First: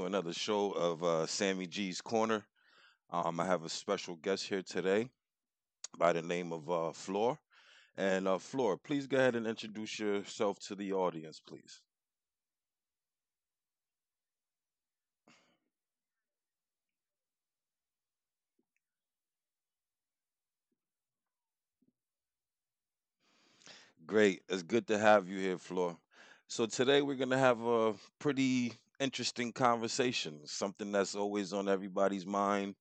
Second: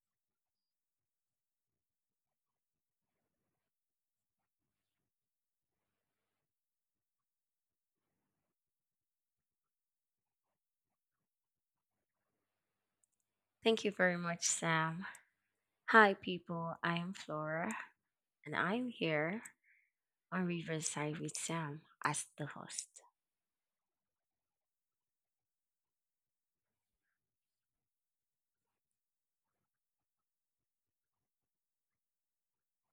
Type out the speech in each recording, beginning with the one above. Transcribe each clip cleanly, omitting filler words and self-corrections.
to another show of Sammy G's Corner. I have a special guest here today by the name of Floor. And Floor, please go ahead and introduce yourself to the audience, please. Thank you very much, Sam. Hi, people. I am Flora, and I'm here on Riverside with Sam as the host. Great. It's good to have you here, Floor. So, today we're going to have a pretty interesting conversation, something that's always on everybody's mind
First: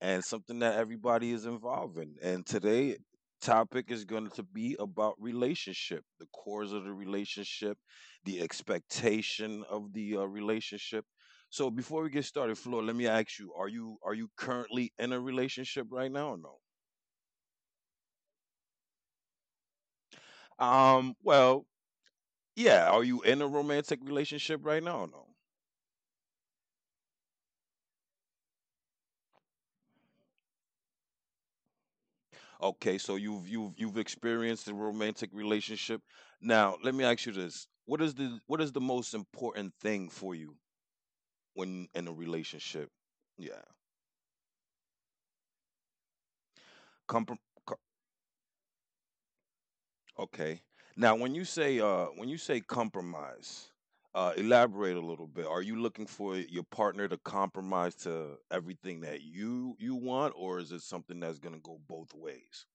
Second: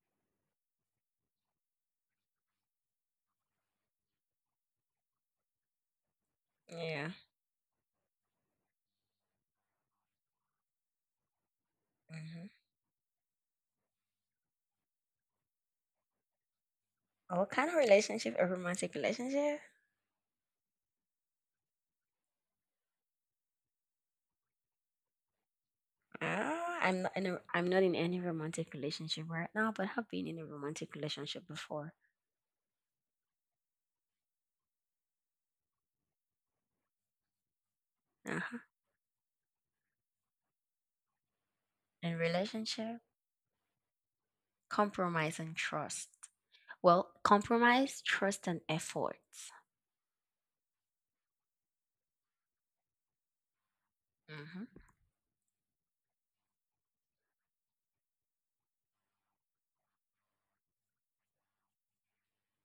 and something that everybody is involved in. And today topic is going to be about relationship, the cores of the Yeah. relationship, the expectation of the relationship. So before we get started, hmm Flor, let me ask you: Are you currently in a relationship right now or no? What kind of relationship? A romantic relationship? Well, yeah. Are you in a romantic relationship right now or no? Uh, I'm not in a, I'm not in any romantic relationship right now, but have been in a romantic relationship before. Okay, so you've experienced a romantic relationship. Now, let me ask you this: What is the what Uh-huh. is the most important thing for you when in a In relationship. relationship, Yeah. compromise and trust. Well, Comprom- co- compromise, trust, and effort. okay. Now, when you say compromise, elaborate a little bit. Are you looking for your partner to compromise to everything that you want, or is it something that's going to go both ways?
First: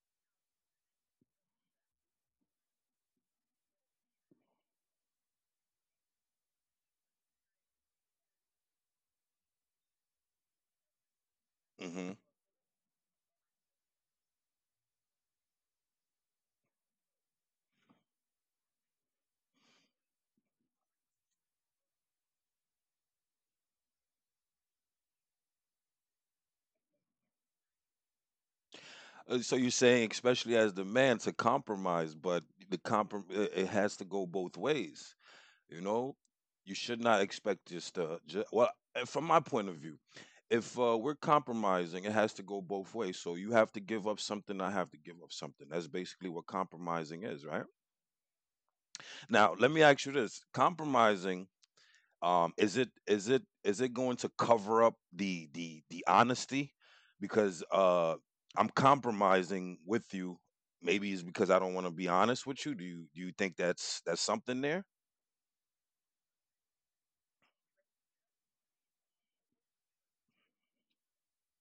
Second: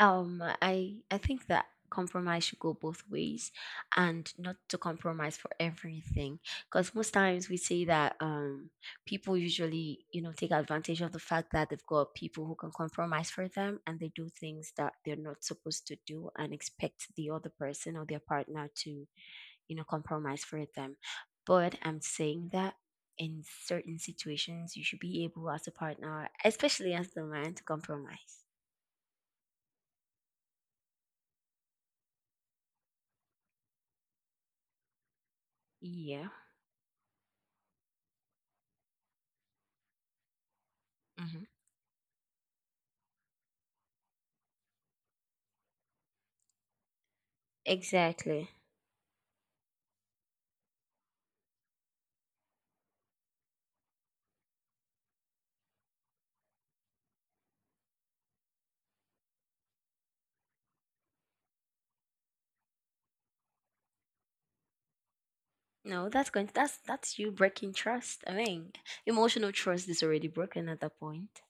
I think that compromise should go both ways, and not to compromise for everything, because most times we say that people usually take advantage of the fact that they've Mm-hmm. got people who can compromise for them, and they do things that they're not supposed to do and expect the other person or their partner to compromise for them. But I'm saying that in certain situations you should be able as a partner, especially as the man, to compromise. So you're saying, especially as the man, to compromise, but the comprom it has to go both ways. You know, Yeah. you should not expect just from my point of view, if we're Mm-hmm. compromising, it has to go both ways. So you have to give up something. I have to give up something. That's basically what compromising is, right? Exactly. Now, let me ask you this: compromising is it is it going to cover up the the honesty? Because I'm compromising with you. Maybe it's because I don't want to be honest with you. Do you think that's something there? No, that's going that's you breaking trust. I mean, emotional trust is already broken at that point.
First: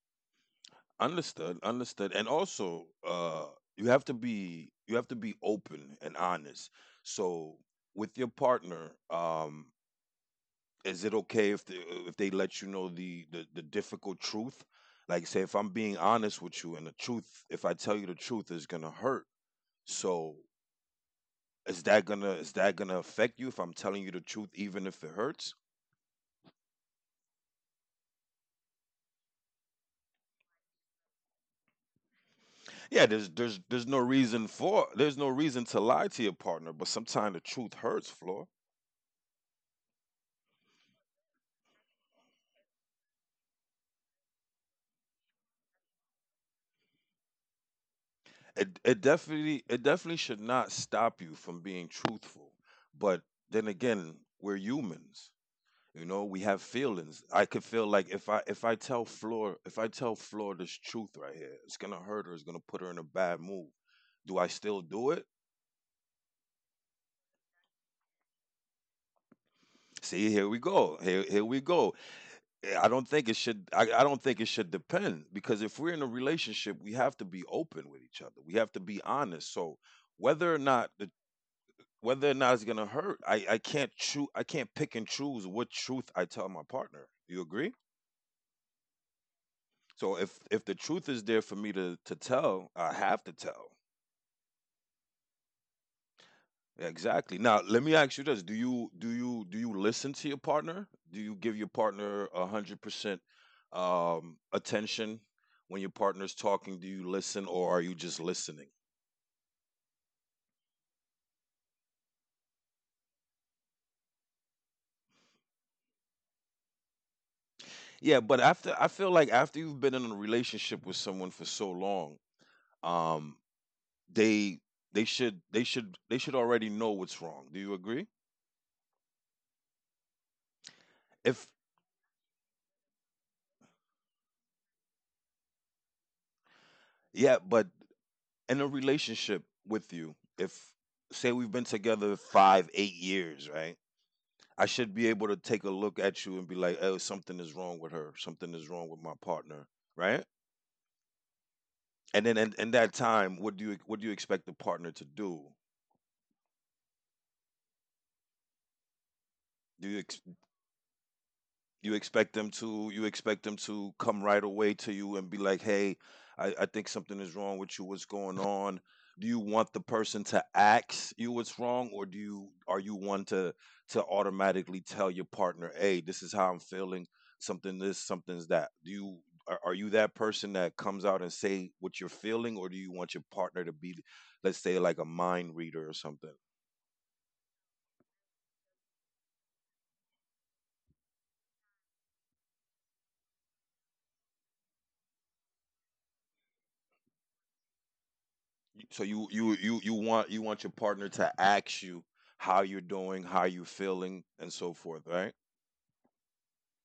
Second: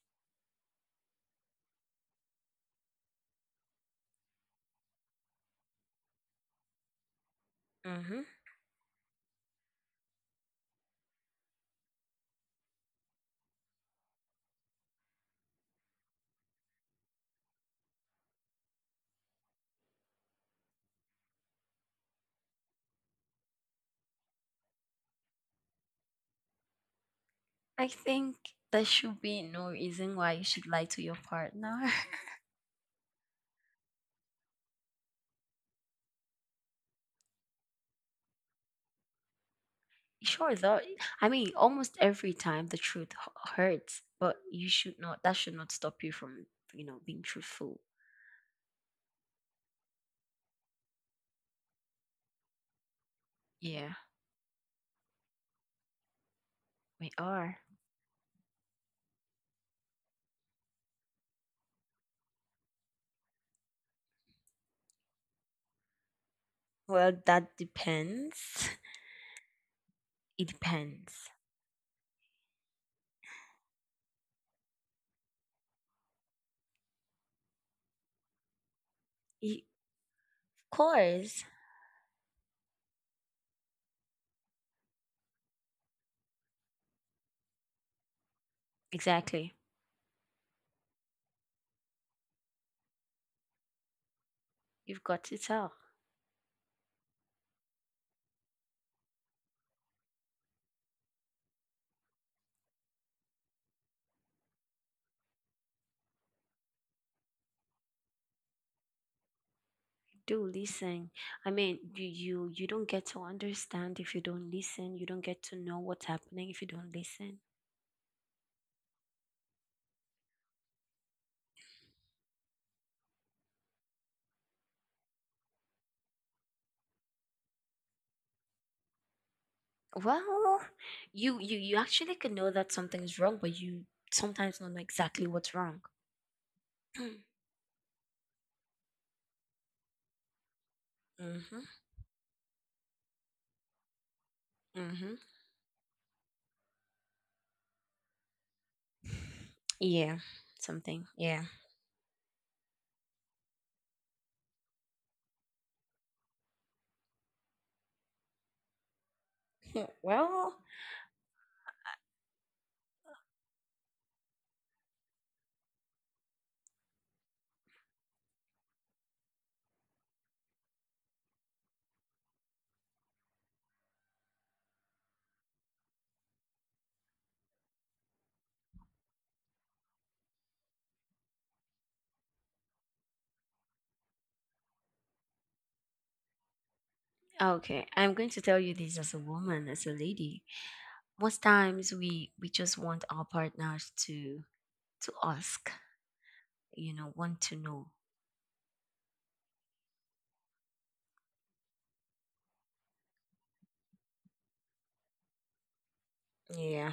Understood, understood. And also, you have to be open and honest. So with Mm-hmm. your partner, is it okay if if they let you know the, the difficult truth, like, say if I'm being honest with you and the truth, if I tell you the truth is gonna hurt, so is that gonna affect you if I'm telling you the truth even if it hurts? I think there should be no reason why you should lie to your partner. Yeah, there's no reason to lie to your partner, but sometimes the truth hurts, Floor. Sure, though. I mean, almost every time the hurts, but you should not. That should not stop you from, being truthful. It, it definitely should not stop you from being truthful but then Yeah, again we're humans You know, we have we feelings. I could are. feel like if I tell Floor if I tell Floor this truth right here, it's gonna hurt her. It's gonna put her in a bad mood. Do I still do it? Well, that depends. It See, here we go. depends. Here we go. I don't think it should. I don't think it should depend because if we're in a relationship, we have to be open with each other. We have to be honest. Y- So whether or Of not the course, whether or not it's gonna hurt, I can't choose. I can't pick and choose what truth I tell my partner. You agree? exactly. So if the truth is there for me to tell, I have to tell. You've got to tell. Exactly. Now, let me ask you this: Do you listen to your partner? Do you give your partner 100% attention when your partner's talking? Do you listen, or are you just listening? Do listen. I mean, you don't get to understand if you don't listen. You don't get to know what's happening if you don't listen. Yeah, but after I feel like after you've been in a relationship with someone for so long, um, they they should already know what's wrong. Do you agree? Well, If you actually can know that something is wrong, but you sometimes don't know exactly what's wrong. Yeah, but in a relationship with you, if say we've Mm-hmm. been together five, 8 years, right? I should be Mm-hmm. able to take a look at you and be like, oh, something is wrong with her. Something is wrong with my partner, Yeah. right? Something, yeah. And then in that time, what do you expect the partner to do? Hmm, Do you ex- well, You expect them to come right away to you and be like, "Hey, I think something is wrong with you. What's going on?" Do you want the person to ask you what's wrong, or do you, are you one to automatically tell your partner, "Hey, this is how I'm feeling. Something this, something's that." Do you Are you that person that comes out and say what you're feeling, or do you want your partner to be, let's say, like a mind reader or something? okay, I'm going to tell you this: as a woman, as a lady, most times we just want our partners to ask, want to know. So you want your partner to ask you how you're doing, how you're feeling, and so forth, right? Yeah,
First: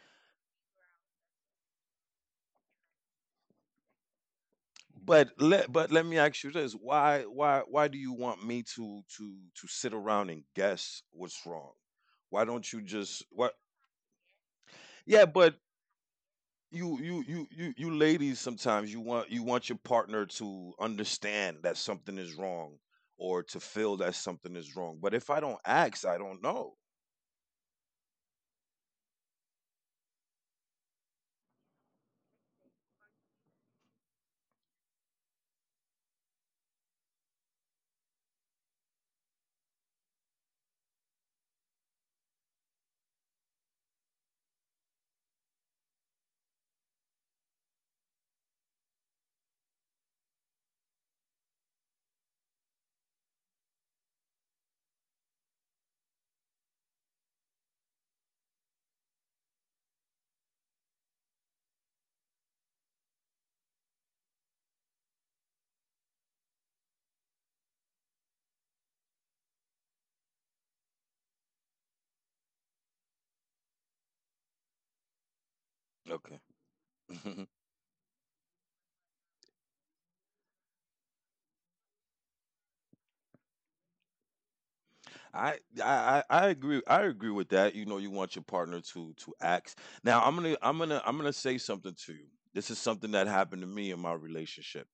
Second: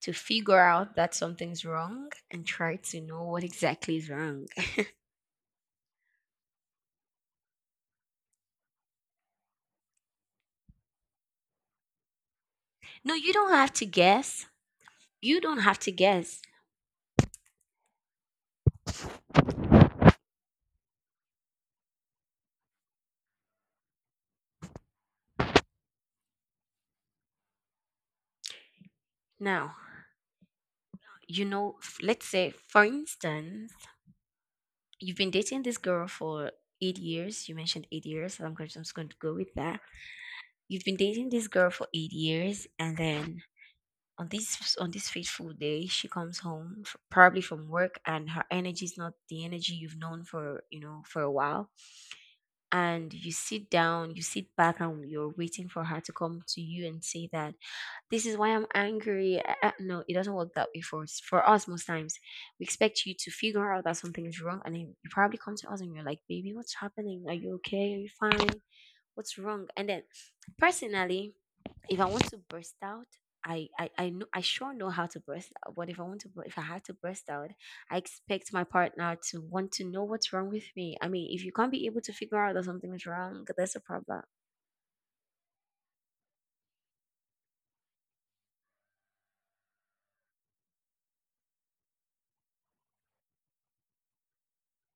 to figure out that something's wrong and try to know what exactly is wrong. But let me ask you this: why do you want me to sit around and guess what's wrong? Why don't you No, just you don't what? have to guess. Yeah, You but don't have to guess. You ladies sometimes you want your partner to understand that something is wrong or to feel that something is wrong. But if I don't ask, I don't know. Now, you know, let's say, for instance, you've been dating this girl for 8 years. You mentioned 8 years. So I'm just going to go with that. You've been dating this girl for 8 years, and then on this fateful day, she comes home probably from work, and her energy is not the energy you've known for, for a while. And you sit down, you sit back, and you're waiting for her to come to you and say that, "This is why I'm angry. No, it doesn't work that way for us. For us, most times, we expect you to figure out that something is wrong, and then you probably come to us and you're like, "Baby, what's happening? Are you okay? Are you fine? What's wrong?" And then, personally, if I want to burst out, I sure know how to burst out. But if I want to, Okay. If I had to burst out, I expect my partner to want to know what's wrong with me. I mean, if you can't be able to figure out that something is wrong, that's a problem. I I agree. I agree with that. You know, you want your partner to act. Now, I'm gonna say something to you. This is something that happened to me in my relationship.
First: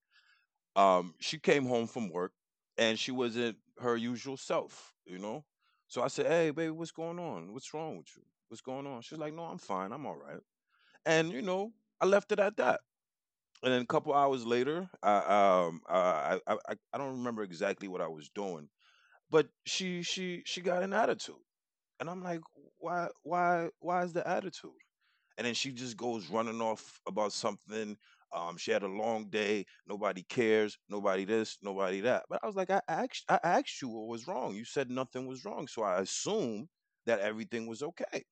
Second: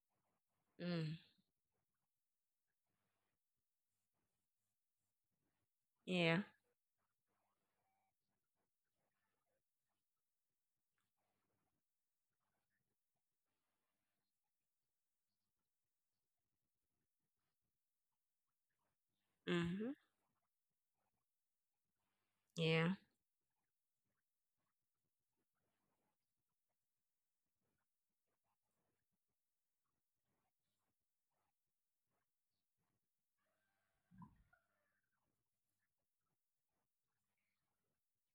Mm, She came home from work, and she wasn't her usual self. You know, so I said, yeah. "Hey, baby, what's going on? What's wrong with you? What's going on?" She's like, "No, I'm fine. I'm all right." And you know, I left it at that. And then a couple hours later, I don't remember exactly what I was doing, but Mm-hmm. She got an attitude, and I'm like, Yeah. Why is the attitude? And then she just goes running off about something. She had a long day. Nobody cares. Nobody this. Nobody that. But I was like, I asked you what was wrong. You said nothing was wrong, so I assumed that everything was okay.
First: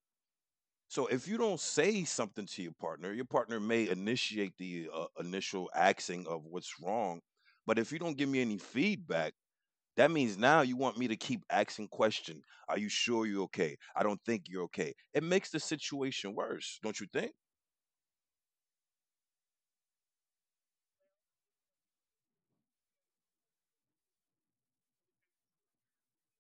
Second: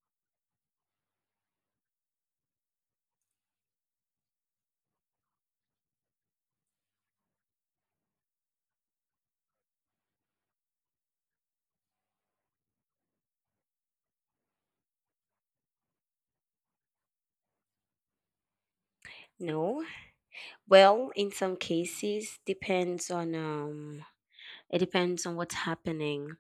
So if you don't say something to your partner may initiate the initial axing of what's wrong. But if you don't give me any feedback, that means now you want me to keep asking question. Are you sure you're okay? I don't think you're okay. It makes the situation worse, don't you think? No. Well, in some cases, depends on, it depends on what's happening.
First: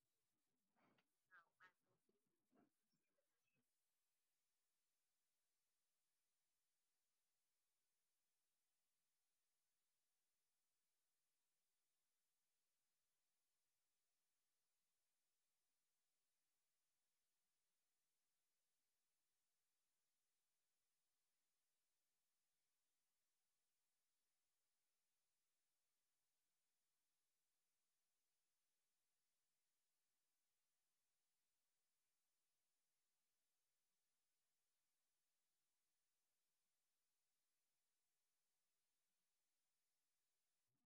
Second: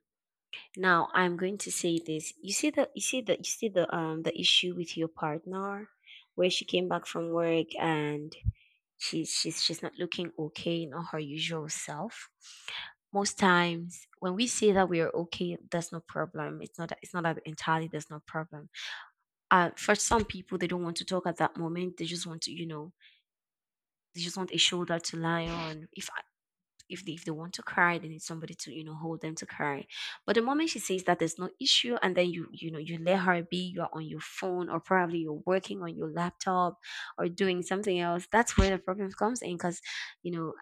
Now, I'm going to say this. You see the the issue with your partner, where she came back from work, and she's not looking okay, not her usual self. Most times when we say that we are okay, there's no problem. It's not that, entirely there's no problem. For some people, they don't want to talk at that moment. They just want to, you know, they just want a shoulder to lie on. If they, if they want to cry, they need somebody to, you know, hold them to cry. But the moment she says that there's no issue, and then you know, you let her be, you are on your phone or probably you're working on your laptop or doing something else, that's where the problem comes in. Because, you know,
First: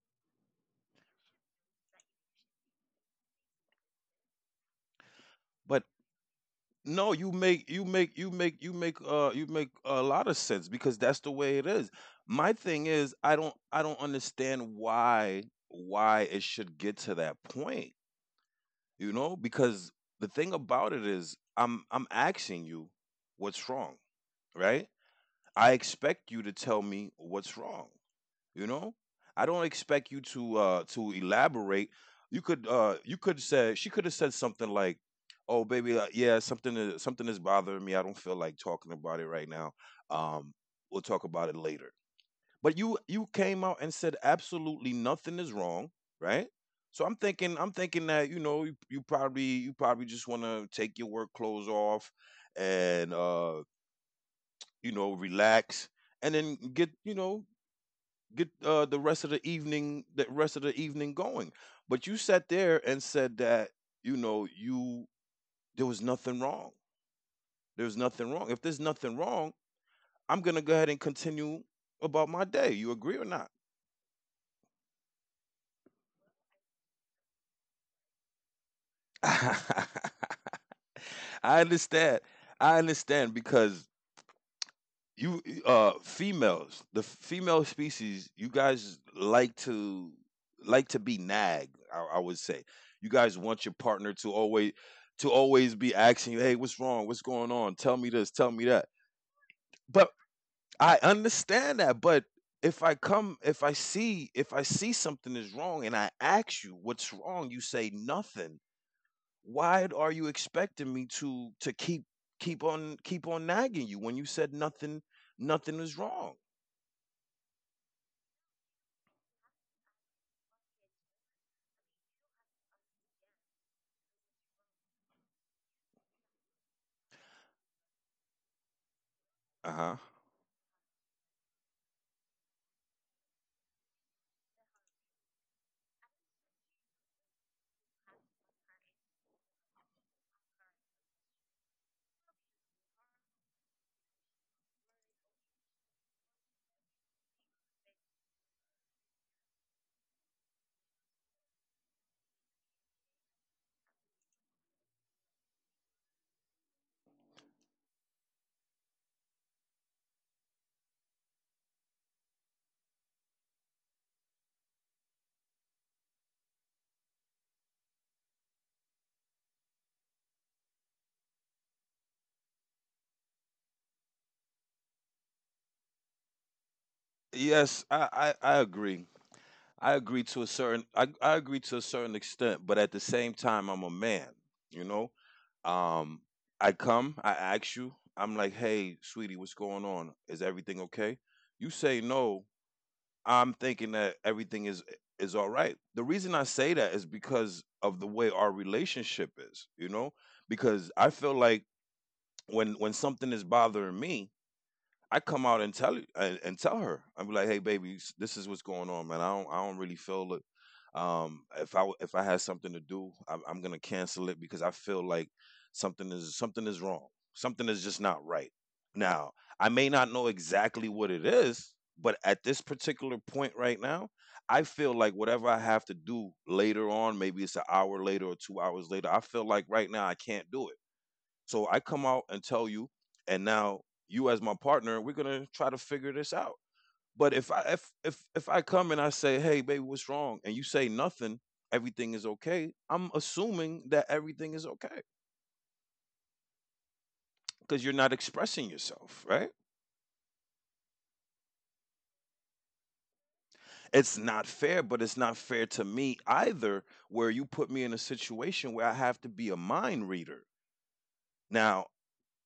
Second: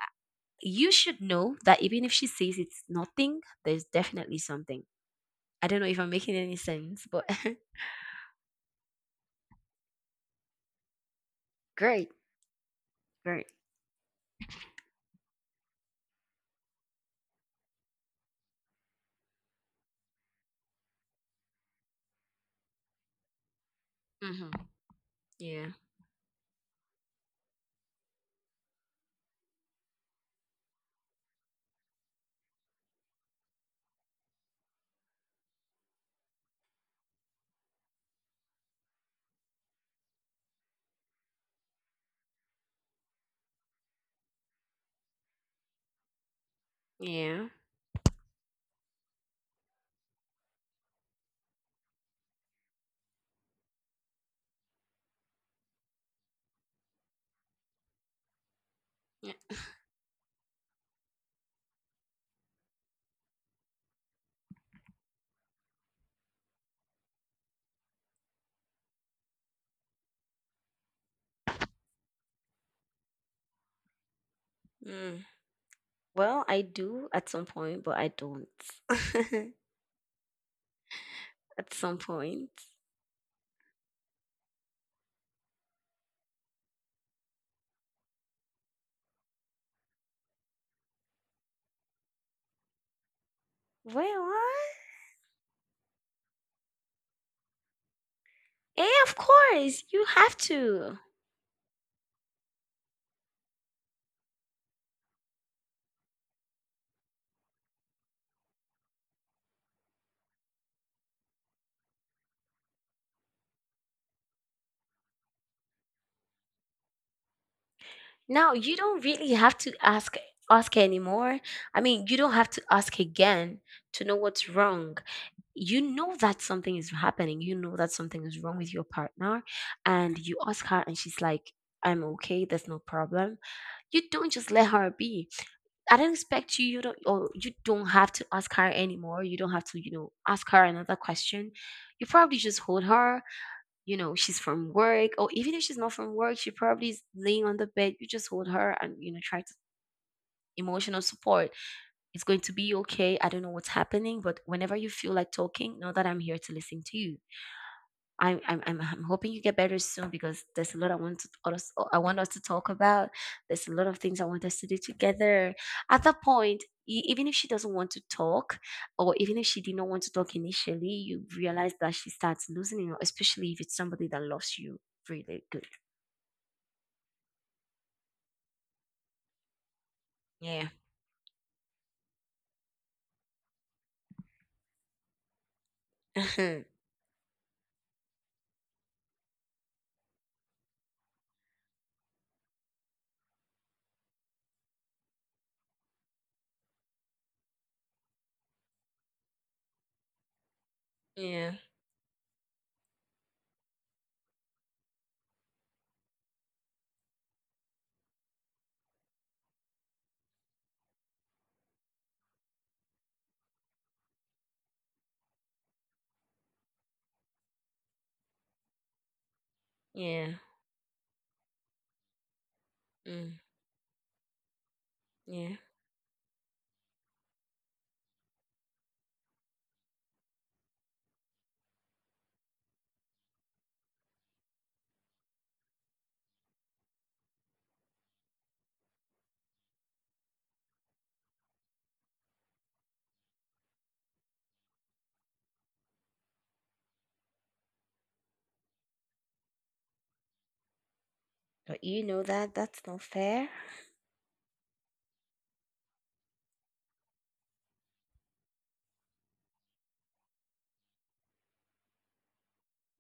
you should know that even if she says it's nothing, there's definitely something. I don't know But if I'm making any sense, no, but you make you make you make you make you make a lot of sense because that's the way it is. great, My thing is great. I don't understand why it should get to that point, you know? Because the thing about it is I'm asking you what's wrong, hmm right? Yeah, I expect you to tell me what's wrong. You know, I don't expect you to elaborate. You could say, she could have said something like, "Oh, baby, yeah, something is bothering me. I don't feel like talking about it right now. Um, we'll talk about it later." But you came out and said absolutely nothing is wrong, right? So yeah. I'm thinking that, you know, you, you probably just want to take your work clothes off and you know, relax, and then get, you know, get Yeah. The rest of the evening going. But you sat there and said that, you know, you, there was nothing wrong. There's nothing wrong. If there's nothing wrong, I'm gonna go ahead and continue about my day. You agree or not? Mm. Well, I do at some point, but I don't at I some understand. point. I understand because you females, the female species, you guys like to, like to be nagged, I would say. You guys want Wait, your partner to what? always, to always be asking you, hey, what's wrong, what's going on, tell me this, tell me Eh, that. of course, you But have to. I understand that, but if I come, if I see something is wrong, and I ask you what's wrong, you say nothing. Why are you expecting me to keep keep on, nagging you when you said nothing, nothing is wrong? Now you don't really have to ask, anymore. I mean, you don't have to ask again to know what's wrong. You know that something is happening. You know that something is wrong with your partner, and Uh-huh. you ask her and she's like, "I'm okay. There's no problem." You don't just let her be. I don't expect you, you don't, or you don't have to ask her anymore. You don't have to, you know, ask her another question. You probably just hold her. You know, she's from work, or even if she's not from work, she probably is laying on the bed. You just hold her and, you know, try to emotional support. It's going to be okay. I don't know what's happening, but whenever you feel like talking, know that I'm here to listen to you. I'm hoping you get better soon, because there's a lot I want to I want us to talk about. There's a lot of things I want us to do together. At that point, even if she doesn't want to talk, or even if she did not want to talk initially, you realize that she starts losing you, especially if it's somebody that loves you really good. Yes, I agree. I agree to a Yeah. certain, I agree to a certain extent, but at the same time, I'm a man, you know? Um, I come, I ask you, I'm like, hey, sweetie, what's going on? Is everything okay? You say no, I'm thinking that everything is all right. The reason I say that is because of the way our relationship is, you know? Because I Yeah. feel like when something is bothering me, I come out and tell you, and tell her. I'm like, hey, baby, this is what's going on, man. I don't really feel it. If if I had something to do, I'm gonna cancel it because I feel like something is wrong. Something is just not right. Now, I may Yeah. not know exactly what it is, but at this particular Mm, point right now, I feel like yeah. whatever I have to do later on, maybe it's an hour later or 2 hours later. I feel like right now I can't do it, so I come out and tell you, and now you, as my partner, we're gonna try to figure this out. But if I come and I say, "Hey, baby, what's wrong?" And you say nothing, everything is okay. I'm assuming that everything is okay, because you're not expressing yourself, right? But you know that that's not fair. It's not fair, but it's not fair to me either, where you put me in a situation where I have to be a mind reader. Now,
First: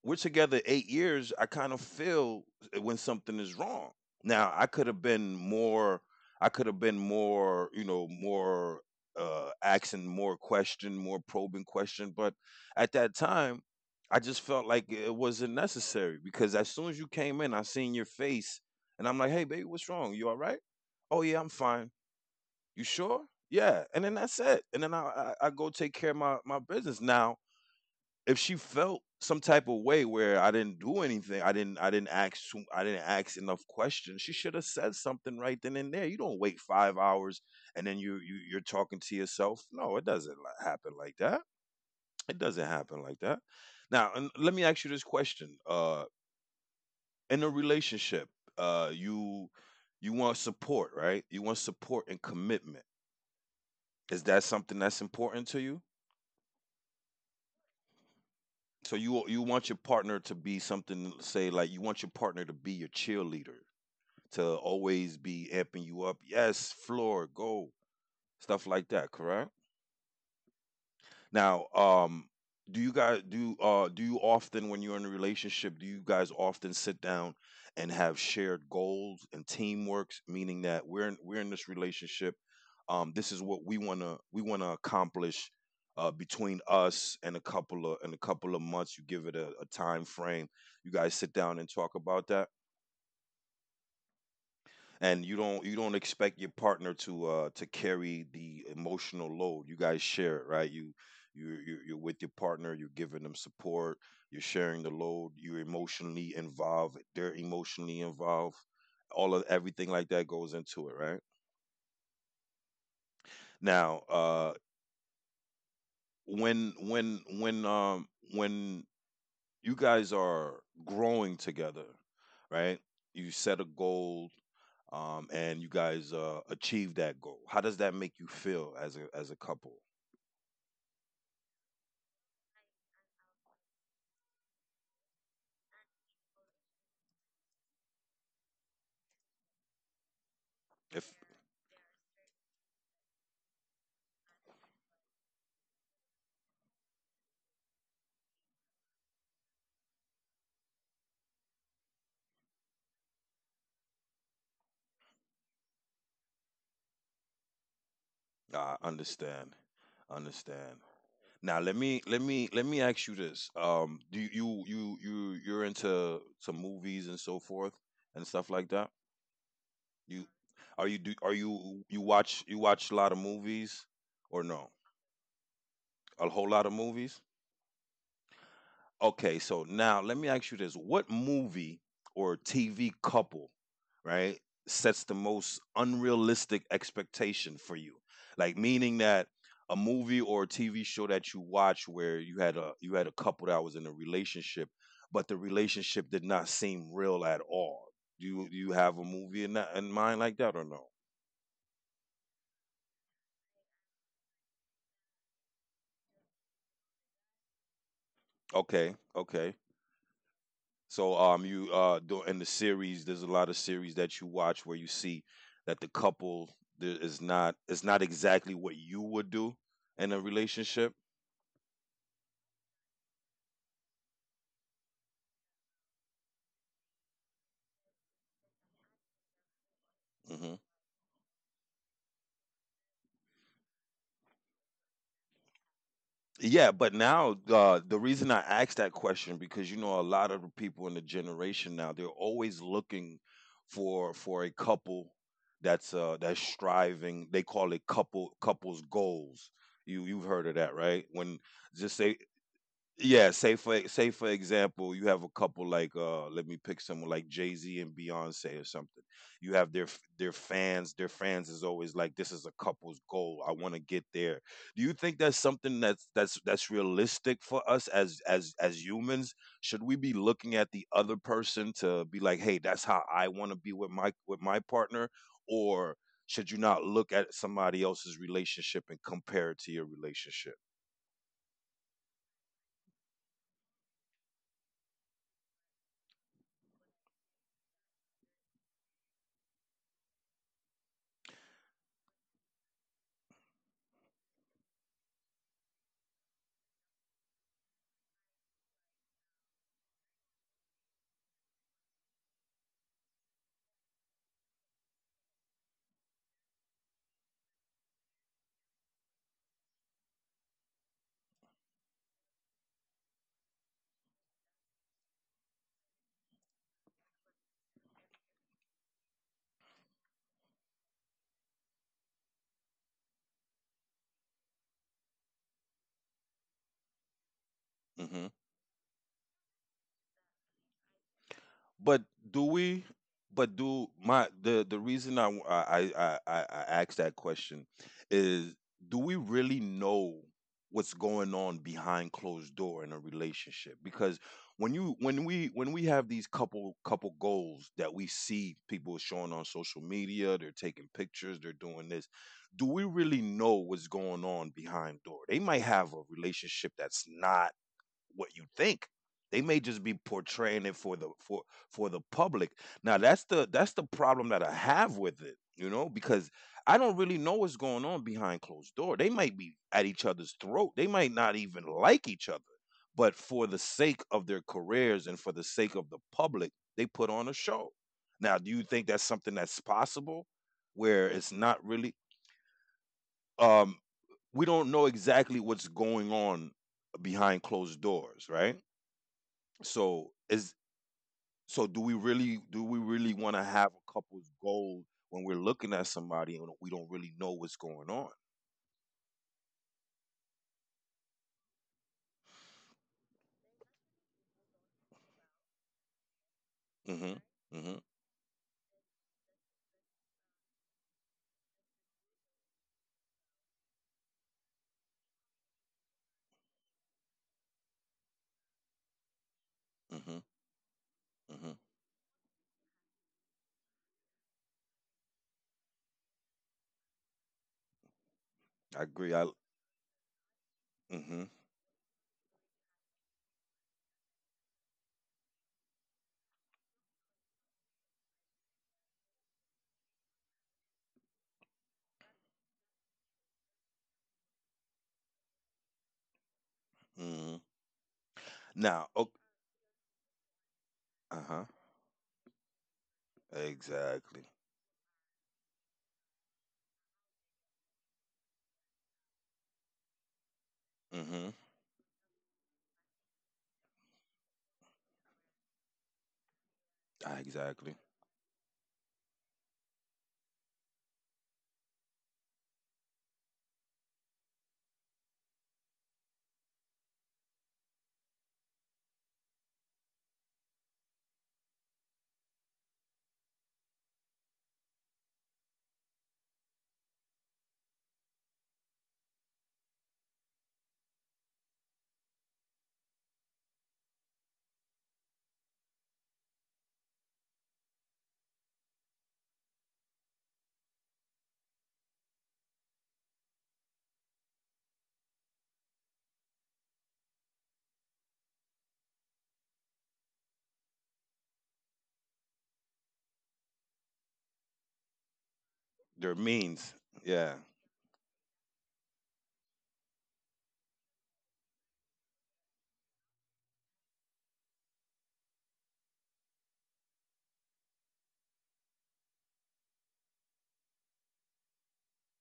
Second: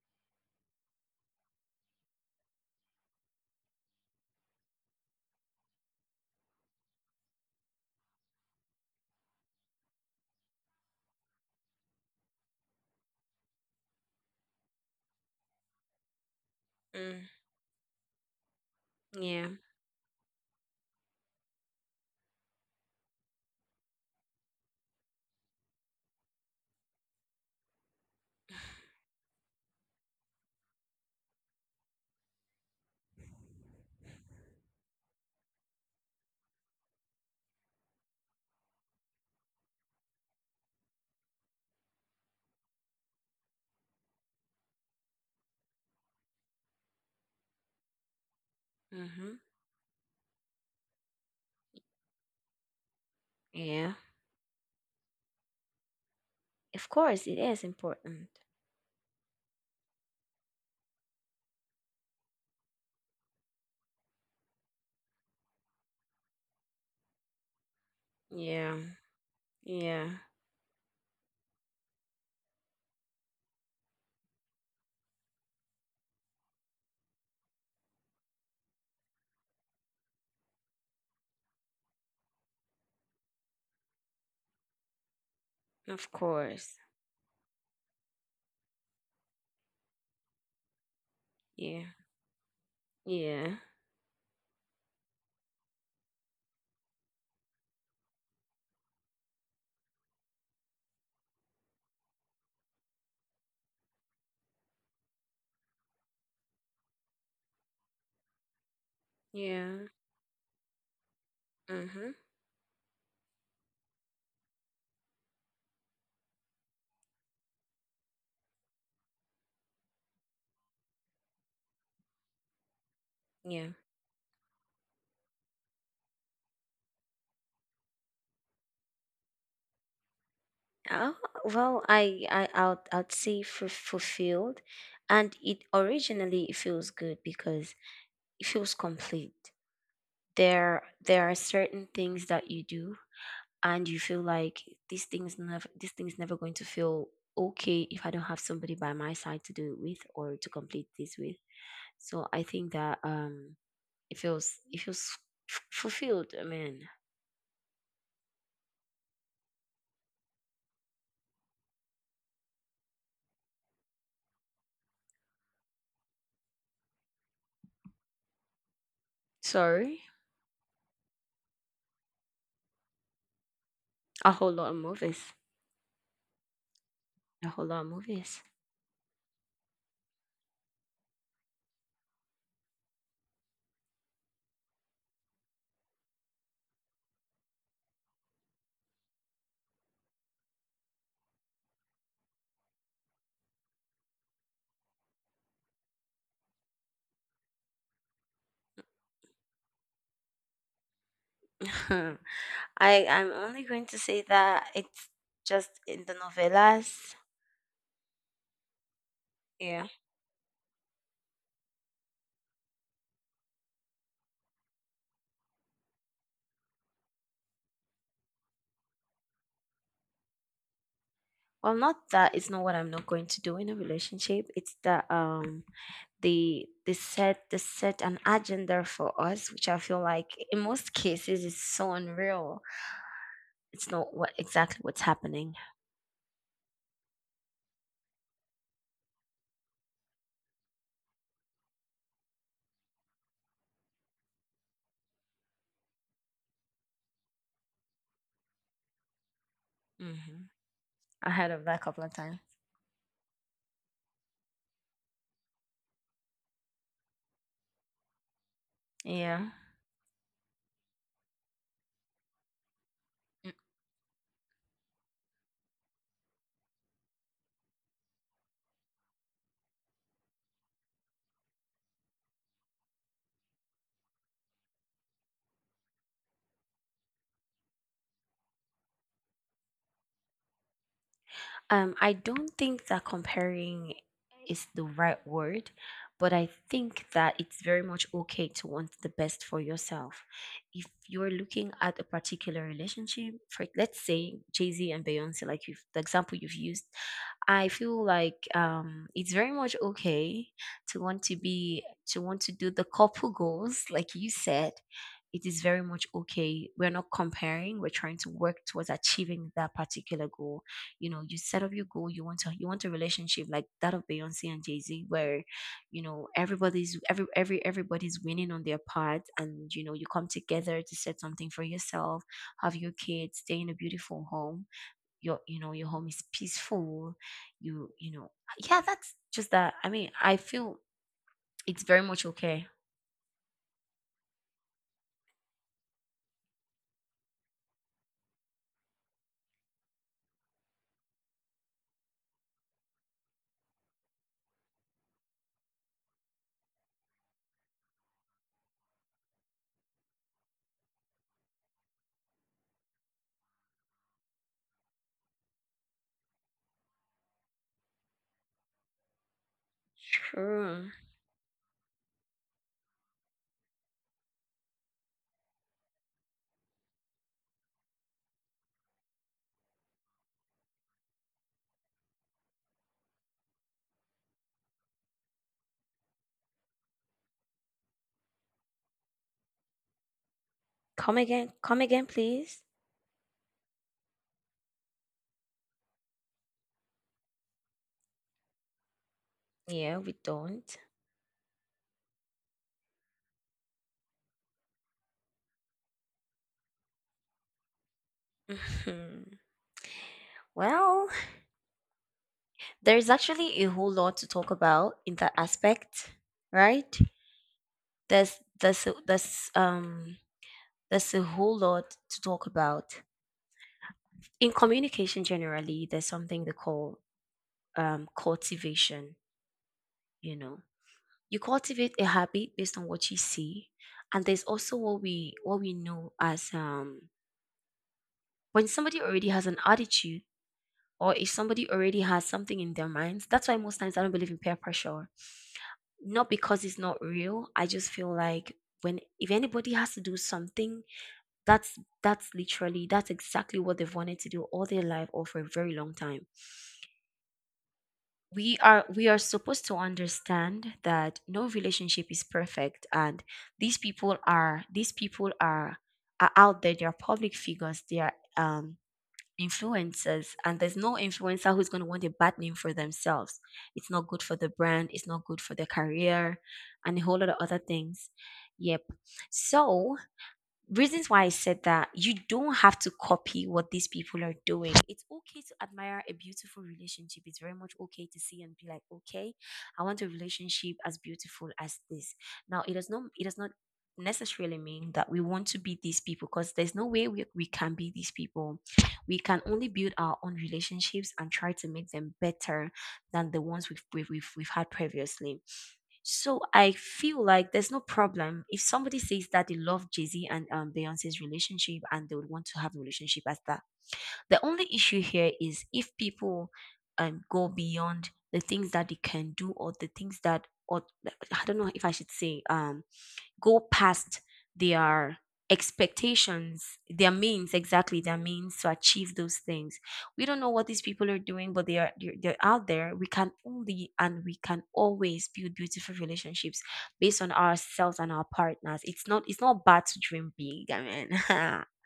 we're together 8 years. I kind of feel, when something is wrong. Now, I could have been more. I could have been more. You know, more asking more question, more probing question. But at that time, I just felt like it wasn't necessary, because as soon as you came in, I Mm, seen your face, and I'm like, "Hey, baby, yeah. what's wrong? You all right?" "Oh, yeah, I'm fine." "You sure?" "Yeah." And then that's it. And then I go take care of my business. Now, if she felt some type of way where I didn't do anything, I didn't ask enough questions, she should have said something right then and there. You don't wait 5 hours and then you you're talking to yourself. No, it doesn't happen like that. It doesn't happen like that. Now, and let me ask you this question. In a relationship, uh you Mhm. you want support, right? You want support and commitment. Is Yeah. that something that's important to you? Of course, it is important. So you want your partner to be something, say, like you want your partner to be your cheerleader, to always be amping you up. Yes, floor, go, stuff like that. Yeah. Correct. Yeah. Now, do you often, when you're in a relationship, do you guys often sit down and have shared goals and teamworks, meaning that we're in this relationship, this is what we wanna accomplish, Of between course. us in a couple of in a couple of months. You give it a time frame. You guys sit down and talk Yeah. about that, Yeah. and you don't expect your partner to carry the emotional load. You guys share it, right? You're with your partner, you're giving them support, you're sharing the load, you're emotionally involved, they're emotionally involved. All of everything like Yeah. that goes into it, right? Mm-hmm. Now, when when when um when you guys are growing together, right? You set a Yeah. goal, and you guys achieve that goal. How does that make you feel as a couple? Oh, well, I'd say fulfilled. And it originally it feels good because it feels complete. If. There are certain things that you do and you feel like these things never, this thing's never going to feel okay if I don't have somebody by my side to do it with or to complete this with. So I think that, it feels fulfilled. I mean, I understand, understand. Now, let me ask you this. Do you you you you- you're into some movies and so forth and stuff like that? You sorry. are you do are you you watch You watch a lot of movies or A no? whole lot of movies. A whole lot of movies? A whole lot of movies. Okay, so now let me ask you this. What movie or TV couple, right, sets the most unrealistic expectation for you? Like, meaning that a movie or a TV show that you watch where you had a couple that was in a relationship, but the relationship did not seem real at all. Do you have a movie in mind like that or no? I I'm only going to say that it's just in the novellas. Okay, okay. Yeah. So, in the series, there's a lot of series that you watch where you see that the couple there is not exactly what you would do in a relationship. Well, not that it's not what I'm not going to do in a relationship. It's that they set an agenda for us, which I feel Hmm. like in most cases is so unreal. It's not what exactly what's happening. Yeah, but now, the reason I asked that question, because, you know, a lot of the people in the generation now, they're always looking for a couple that's striving. They call it couples goals. You've heard of that, hmm right? When, I heard just of that say a couple of times. yeah, say, for example, you have a couple like, let me pick someone like Jay-Z and Beyonce or something. You have Yeah. Their fans. Their fans is always like, this is a couple's goal. I want to get there. Do you think that's something that's realistic for us as humans? Should we be looking at the other person to be like, "Hey, that's how I want to be with my partner," or should you not look at somebody else's relationship and compare it to your relationship? I don't think that comparing is the right word, but I think that it's very much okay to want the best for yourself. If you're looking at a particular relationship, for let's say Jay Z and Beyonce, like you've, the example you've used, I feel like, it's very much okay to want to be, to want to do the couple goals, like you said. It is very much okay. We're not comparing. We're trying to work towards achieving that particular goal. You know, you set up your goal. You want to, you want a relationship like that of Beyonce and Jay-Z, where, you know, everybody's, everybody's winning on their part, and, you know, you come together to set something for yourself, have your kids stay in a beautiful home, your, you know, your home is peaceful, Mm-hmm. you know, yeah, that's just that. I mean, I feel But it's very do much we? okay. But do my The the reason I asked that question is, do we really know what's going on behind closed door in a relationship? Because when we have these couple goals that we see people showing on social media, they're taking pictures, they're doing this. Do we really know what's going on behind door? They might have a relationship that's not what you think. They may just be portraying it for the True. for for the public. Now, that's the problem that I have with it, because I don't really know what's going on behind closed door. They might be at each other's throat. They might not even like each other. But for the sake of their careers and for the sake of the public, they put on a show. Now, do you think that's something that's possible where it's Come not again. really, Come again, please. um we don't know exactly what's going on behind closed doors, right? So Yeah, we is don't. so do we really want to have a couple's goal, when we're looking at somebody and we don't really know what's going on? Well, there's actually a whole lot to talk about in that aspect, Hmm. right? Hmm. There's there's a whole lot to talk about in communication. Generally, there's something they call, cultivation. Hmm. You know, Hmm. you cultivate a habit based on what you see, and there's also what we, what we know as I when agree. I somebody already has an attitude, Hmm. or if somebody already has something in their minds. That's why most times I don't believe in peer pressure, not because it's not real. I just feel like, when if anybody has to do something, that's literally that's exactly what they've wanted to do all their life or for a very long time. Hmm. Now, We okay. are we are supposed to understand uh huh. that no relationship is perfect, and these Exactly. People are out there. They are public figures, they are influencers, and there's no Hmm. influencer who's going to want a bad name for themselves. It's not good for the brand, it's not good for their career, and a whole lot of Exactly. other things. Yep. So reasons why I said that you don't have to copy what these people are doing. It's okay to admire a beautiful relationship. It's very much okay to see and be like, okay, I want a relationship as beautiful as this. Now it does not necessarily mean that we want to be these people because there's no way we can be these people. We can only build our own relationships and try to make them better than the ones we've had previously. So I feel like there's no problem if somebody says that they love Jay Z and Beyonce's relationship and they would want to have a relationship as that. The only issue here is if people go beyond the things that they can do or the things that or I don't know if I should say go past their Their means. expectations, Yeah. their means, exactly their means to achieve those things. We don't know what these people are doing, but they're out there. We can only and we can always build beautiful relationships based on ourselves and our partners. It's not bad to dream big. I mean,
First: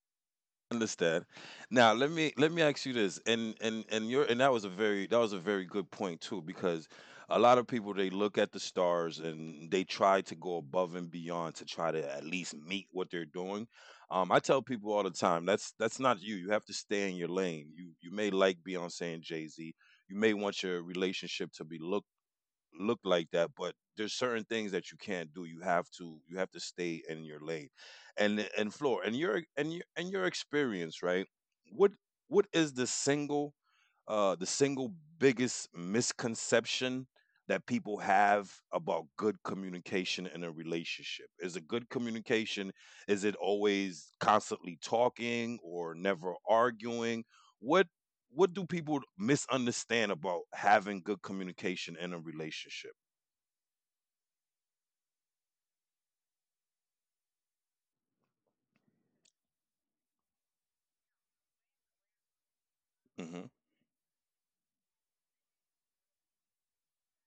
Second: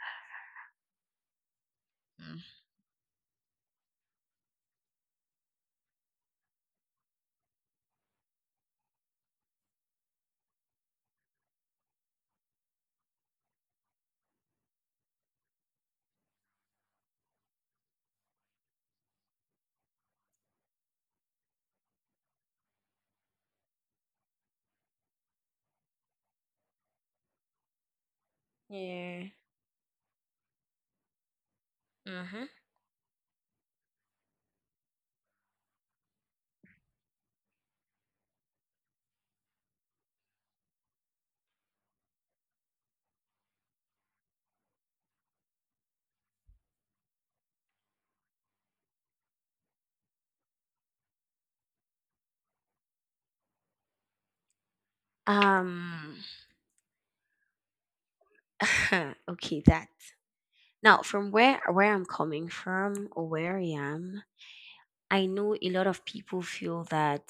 Understand. Now, Mm. let me ask you this, and your and that was a very that was a very good point, too, because a lot of people, they look at the stars and they try to go above and beyond to try to at least meet what they're doing. I tell people all the time, that's not you. You have to stay in your lane. You may like Beyonce and Jay Z. You may want your relationship to be look like that, but there's certain things that you can't do. You have to you have to stay in your lane, and floor, and Yeah. your and your and your experience, right? What Mm-hmm. what is the single biggest misconception that people have about good communication in a relationship? Is a good communication, is it always constantly talking or never arguing? What what do people misunderstand about having good communication in a relationship? Um. Okay, that. Now, from where I'm coming from or Mhm, where I am, I know a lot of people feel that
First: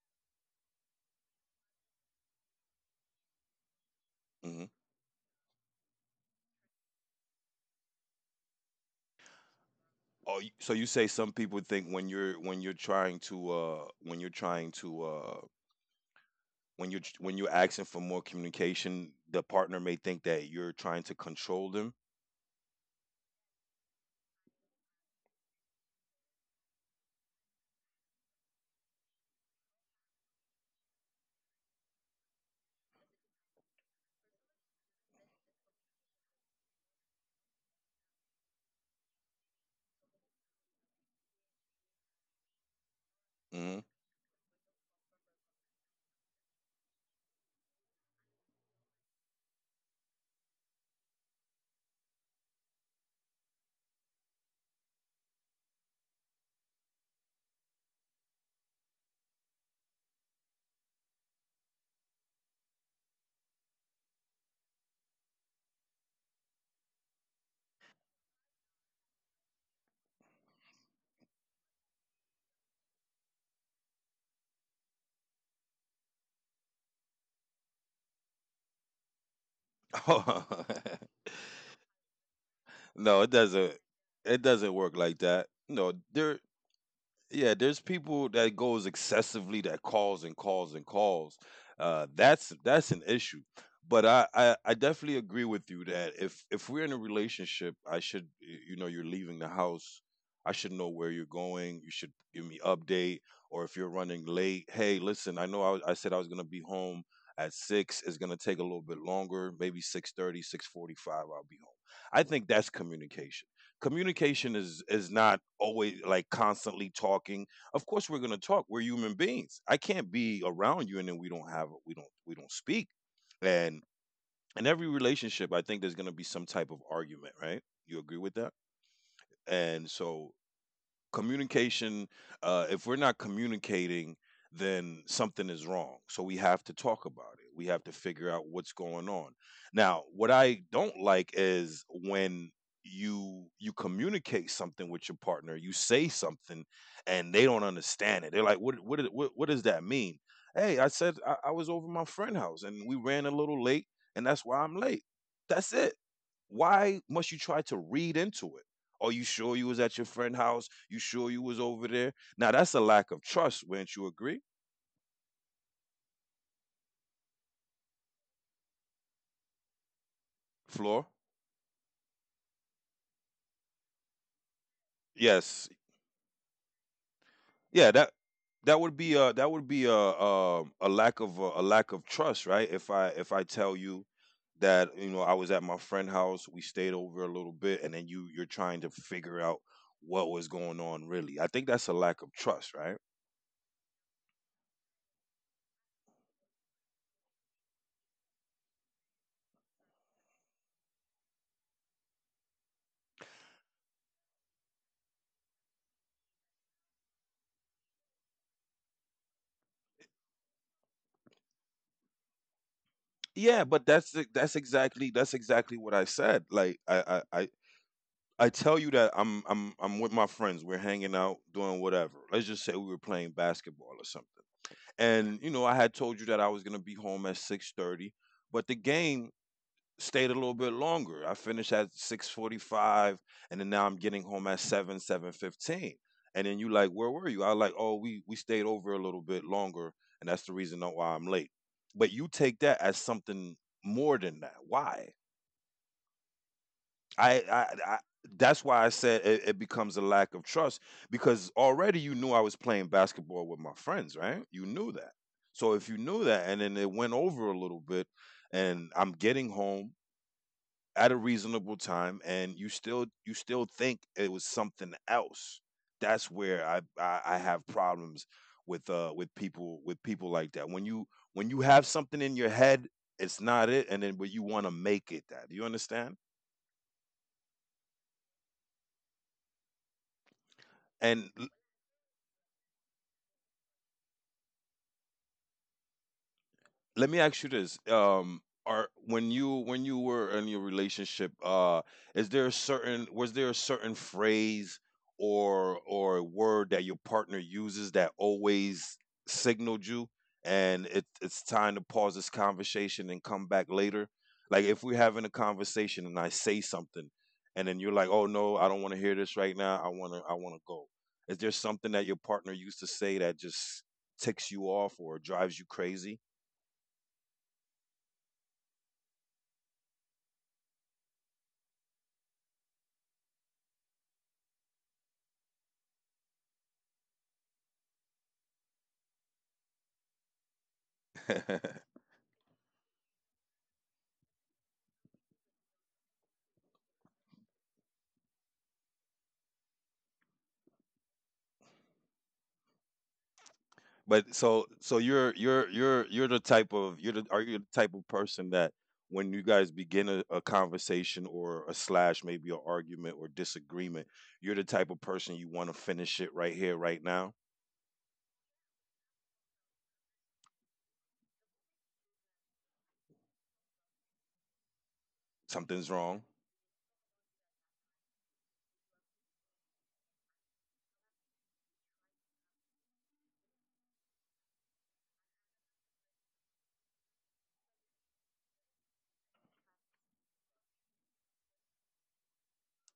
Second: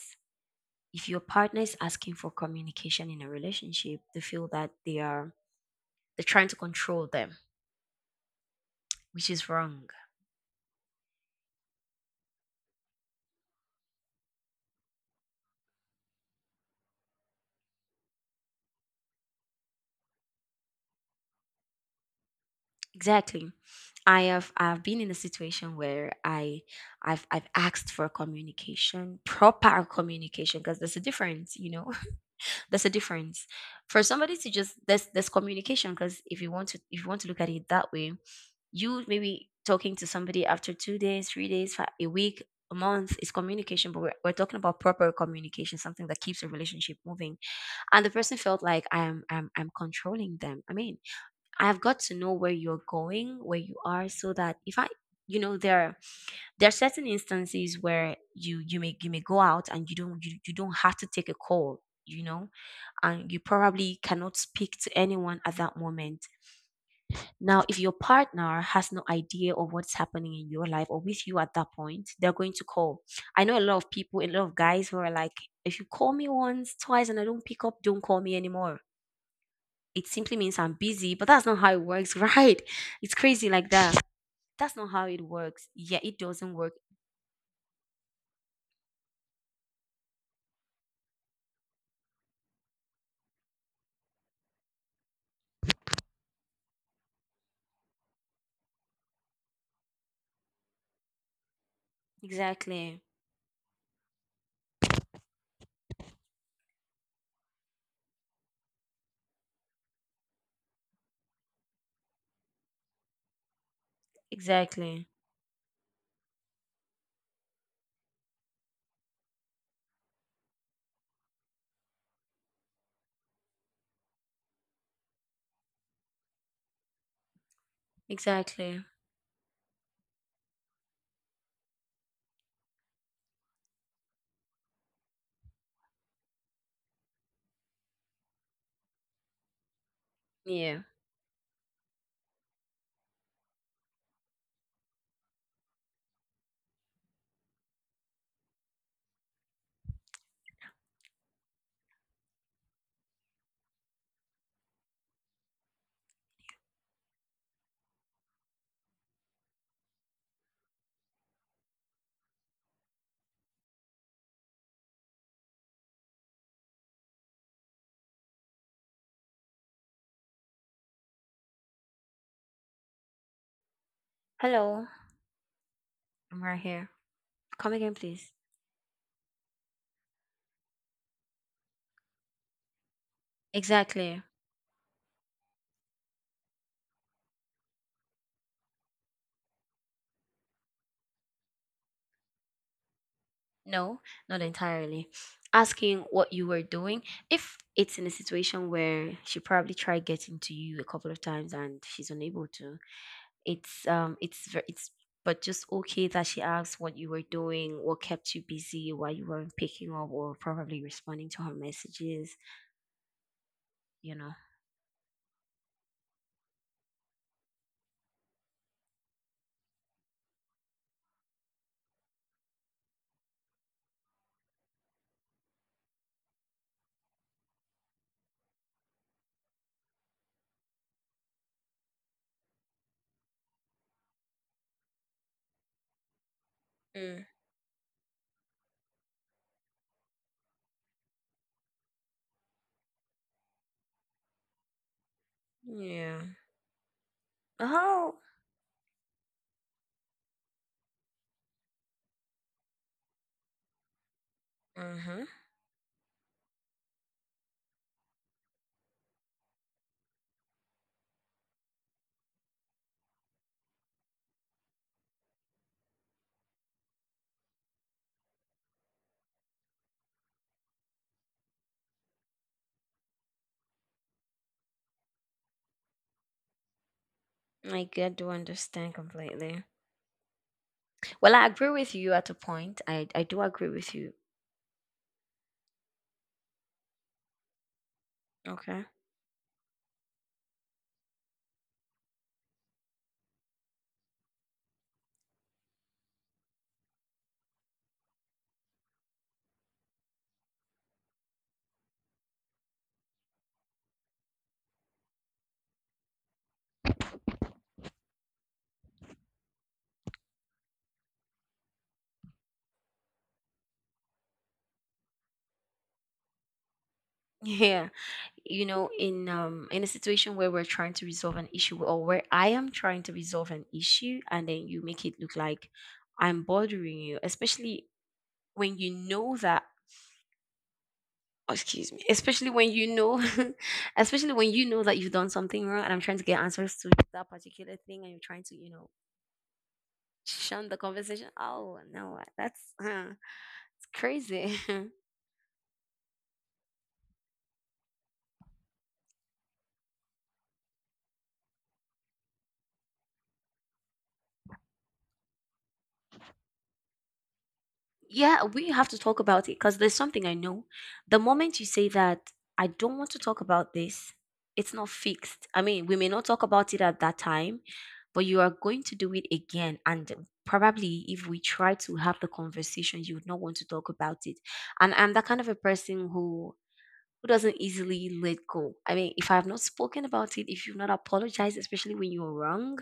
if your partner is asking for communication in a relationship, they feel mhm. that they're trying to control them, which is wrong. Oh, you say some people think when you're trying to, when you're ch when you're asking for more communication, the partner may think that you're trying to control them? Exactly. I've been in a situation where I've asked for communication, proper communication, because there's a difference. There's a difference. For somebody to just there's communication because if you want to look at it that way, you maybe talking to somebody after 2 days, 3 days, a week, a month is Mhm. communication, but we're talking about proper communication, something that keeps a relationship moving. And the person felt like I'm controlling them. I mean, I've got to know where you're going, where you are, so that if I, you know there there are certain instances where you may go out and you don't have to take a call you know and you probably cannot speak to anyone at that moment. Now, if your partner has no idea of what's happening in your life or with you at that point, they're going to call. I know a lot of people, a lot of guys who are like, if you call me once, twice, and I don't pick up, don't call me anymore. It simply means I'm busy, but that's not how it works. Right? It's No, it crazy like doesn't that. That's not work how like it that. works. No, Yeah, it there doesn't work. yeah, there's people that goes excessively, that calls and calls and calls. That's an issue. But I definitely agree with you that if we're in a relationship, I should you know, you're leaving the house, I should know where you're going. You should give me Exactly. update, or if you're running late, hey, listen, I know I said I was gonna be home at 6. It's gonna take a little bit longer, maybe 6:30, 6:45. I'll be home. I think that's communication. Communication Exactly. is not always, like, constantly talking. Of course we're going to talk. We're human beings. I can't be around you and then we don't have we don't speak. And in every relationship, I think there's going to be some type of argument, right? You agree with that? Exactly. And so, communication, if we're not communicating, then something is wrong. So we have to talk about it. We have to figure out what's going on. Now, what I Yeah. don't like is when you communicate something with your partner. You say something, and they don't understand it. They're like, what does that mean? Hey, I said, I was over my friend's house, and we ran a little late, and that's why I'm late. That's it. Why must you try to read into it? Are you sure you was at your friend' house? You sure you was over there? Now that's a lack of trust, wouldn't you agree, Floor? Hello. Yes. I'm right here. Come Yeah, again, that please. that would be a that would be a lack of trust, right? If I tell you Exactly. that I was at my friend's house, we stayed over a little bit, and then you're trying to figure out what was going on really. I think that's a lack of trust, right? No, not entirely. Asking what you were doing. If it's in a situation where she probably tried getting to you a couple of times and she's unable to, it's but just okay that she asks what you were doing, what kept you busy, why you weren't picking up, or probably responding to her messages. Yeah, but You know. that's exactly what I said. I tell you that I'm with my friends. We're hanging out, doing whatever. Let's just say we were playing basketball or something. And you know, I had told you that I was gonna be home at 6:30, but the game stayed a little bit longer. I finished at 6:45, and then now I'm getting home at seven fifteen. And then you like, where were Mm. you? I was like, oh, we stayed over a little bit longer, and that's the reason why I'm late. But you take that as something more than that. Why? Yeah. I Oh. that's why I said it becomes a lack of trust because already you knew I was playing basketball with my friends, right? You knew that. Mm-hmm. So if you knew that, and then it went over a little bit, and I'm getting home at a reasonable time, and you still think it was something else. That's where I have problems with people like that. When you have something in your head, it's not it, and then but you want to make it that. Do you understand? I get to understand completely. And Well, I agree with you at a point. I do agree with you. let me ask you this. Are Okay. When you were in your relationship, is there a certain was there a certain phrase or a word that your partner uses that always signaled you and it's time to pause this conversation and come back later? Like if we're having a conversation and I say something, and then you're like, oh no, I don't want to hear this right now, I want to go. Is there something that your partner used to say that just ticks you off or drives you crazy? Yeah. You know, in a situation where we're trying to resolve an issue or where I am trying to resolve an issue and then you make it look like I'm bothering you, especially when you know that— oh, excuse me— especially when you know especially when you know that you've done something wrong and I'm trying to get answers to that particular thing and you're trying to shun the conversation. Oh no, that's But crazy. so so you're the type of you're the are you the type of person that when you guys begin a conversation or a slash maybe an argument or disagreement, you're the type of person you want to finish it right here right now. Yeah, we have to talk about it because there's something I know. The moment you say that, I don't want to talk about this, it's not fixed. I mean, Something's we may wrong. not talk about it at that time, but you are going to do it again. And probably if we try to have the conversation, you would not want to talk about it. And I'm that kind of a person who— who doesn't easily let go. I mean, if I have not spoken about it, if you've not apologized, especially when you're wrong,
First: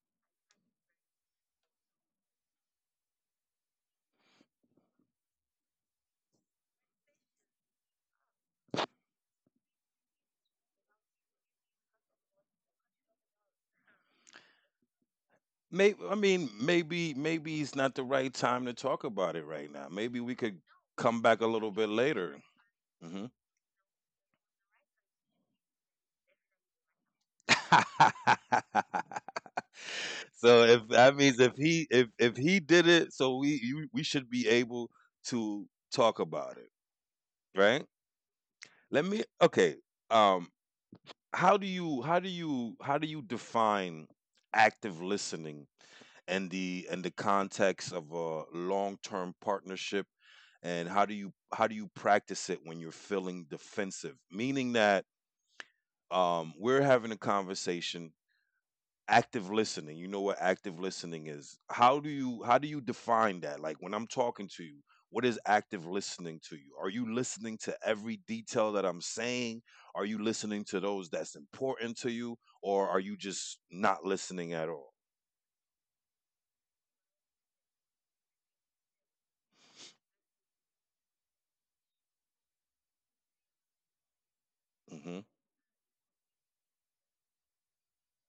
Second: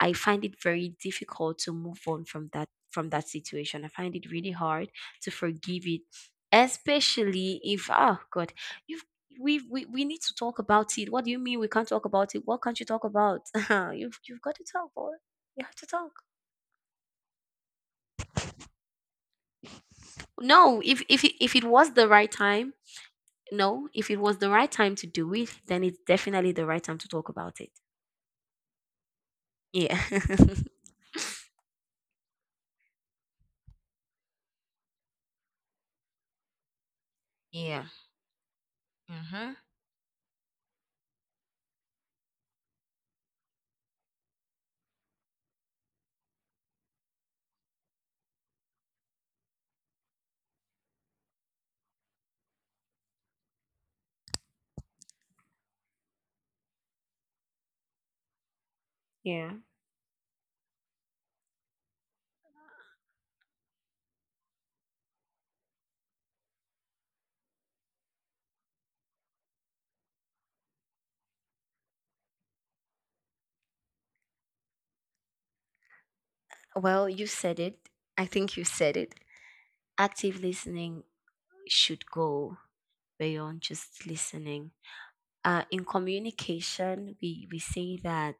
I find it very difficult to move on from that situation. I find it really hard to forgive it, especially if— oh God, you've— we need to talk about it. What do you mean we can't talk about it? What can't you talk about? You've got to talk, boy. You have to Maybe talk. Maybe it's not the right time to talk about it right now. Maybe we could No, if if come it- back a if it little was bit the right later. time, hmm no. If it was the right time to do it, then it's definitely the right time to talk about it. Yeah. So if that means if he did it, so we should be able to talk about it, Yeah. right? Let me. Mm-hmm. Okay. Um, how do you define active listening and the context of a long term partnership, and how do you practice it when you're feeling defensive? Meaning that, we're having a conversation. Yeah. Active listening, you know what active listening is. How do you define that? Like when I'm talking to you, what is active listening to you? Are you listening to every detail that I'm saying? Are you listening to those that's important to you, or are you just not listening at all? Well, you said it. I think you said it. Active listening should go beyond just listening. Mhm. In communication, we say that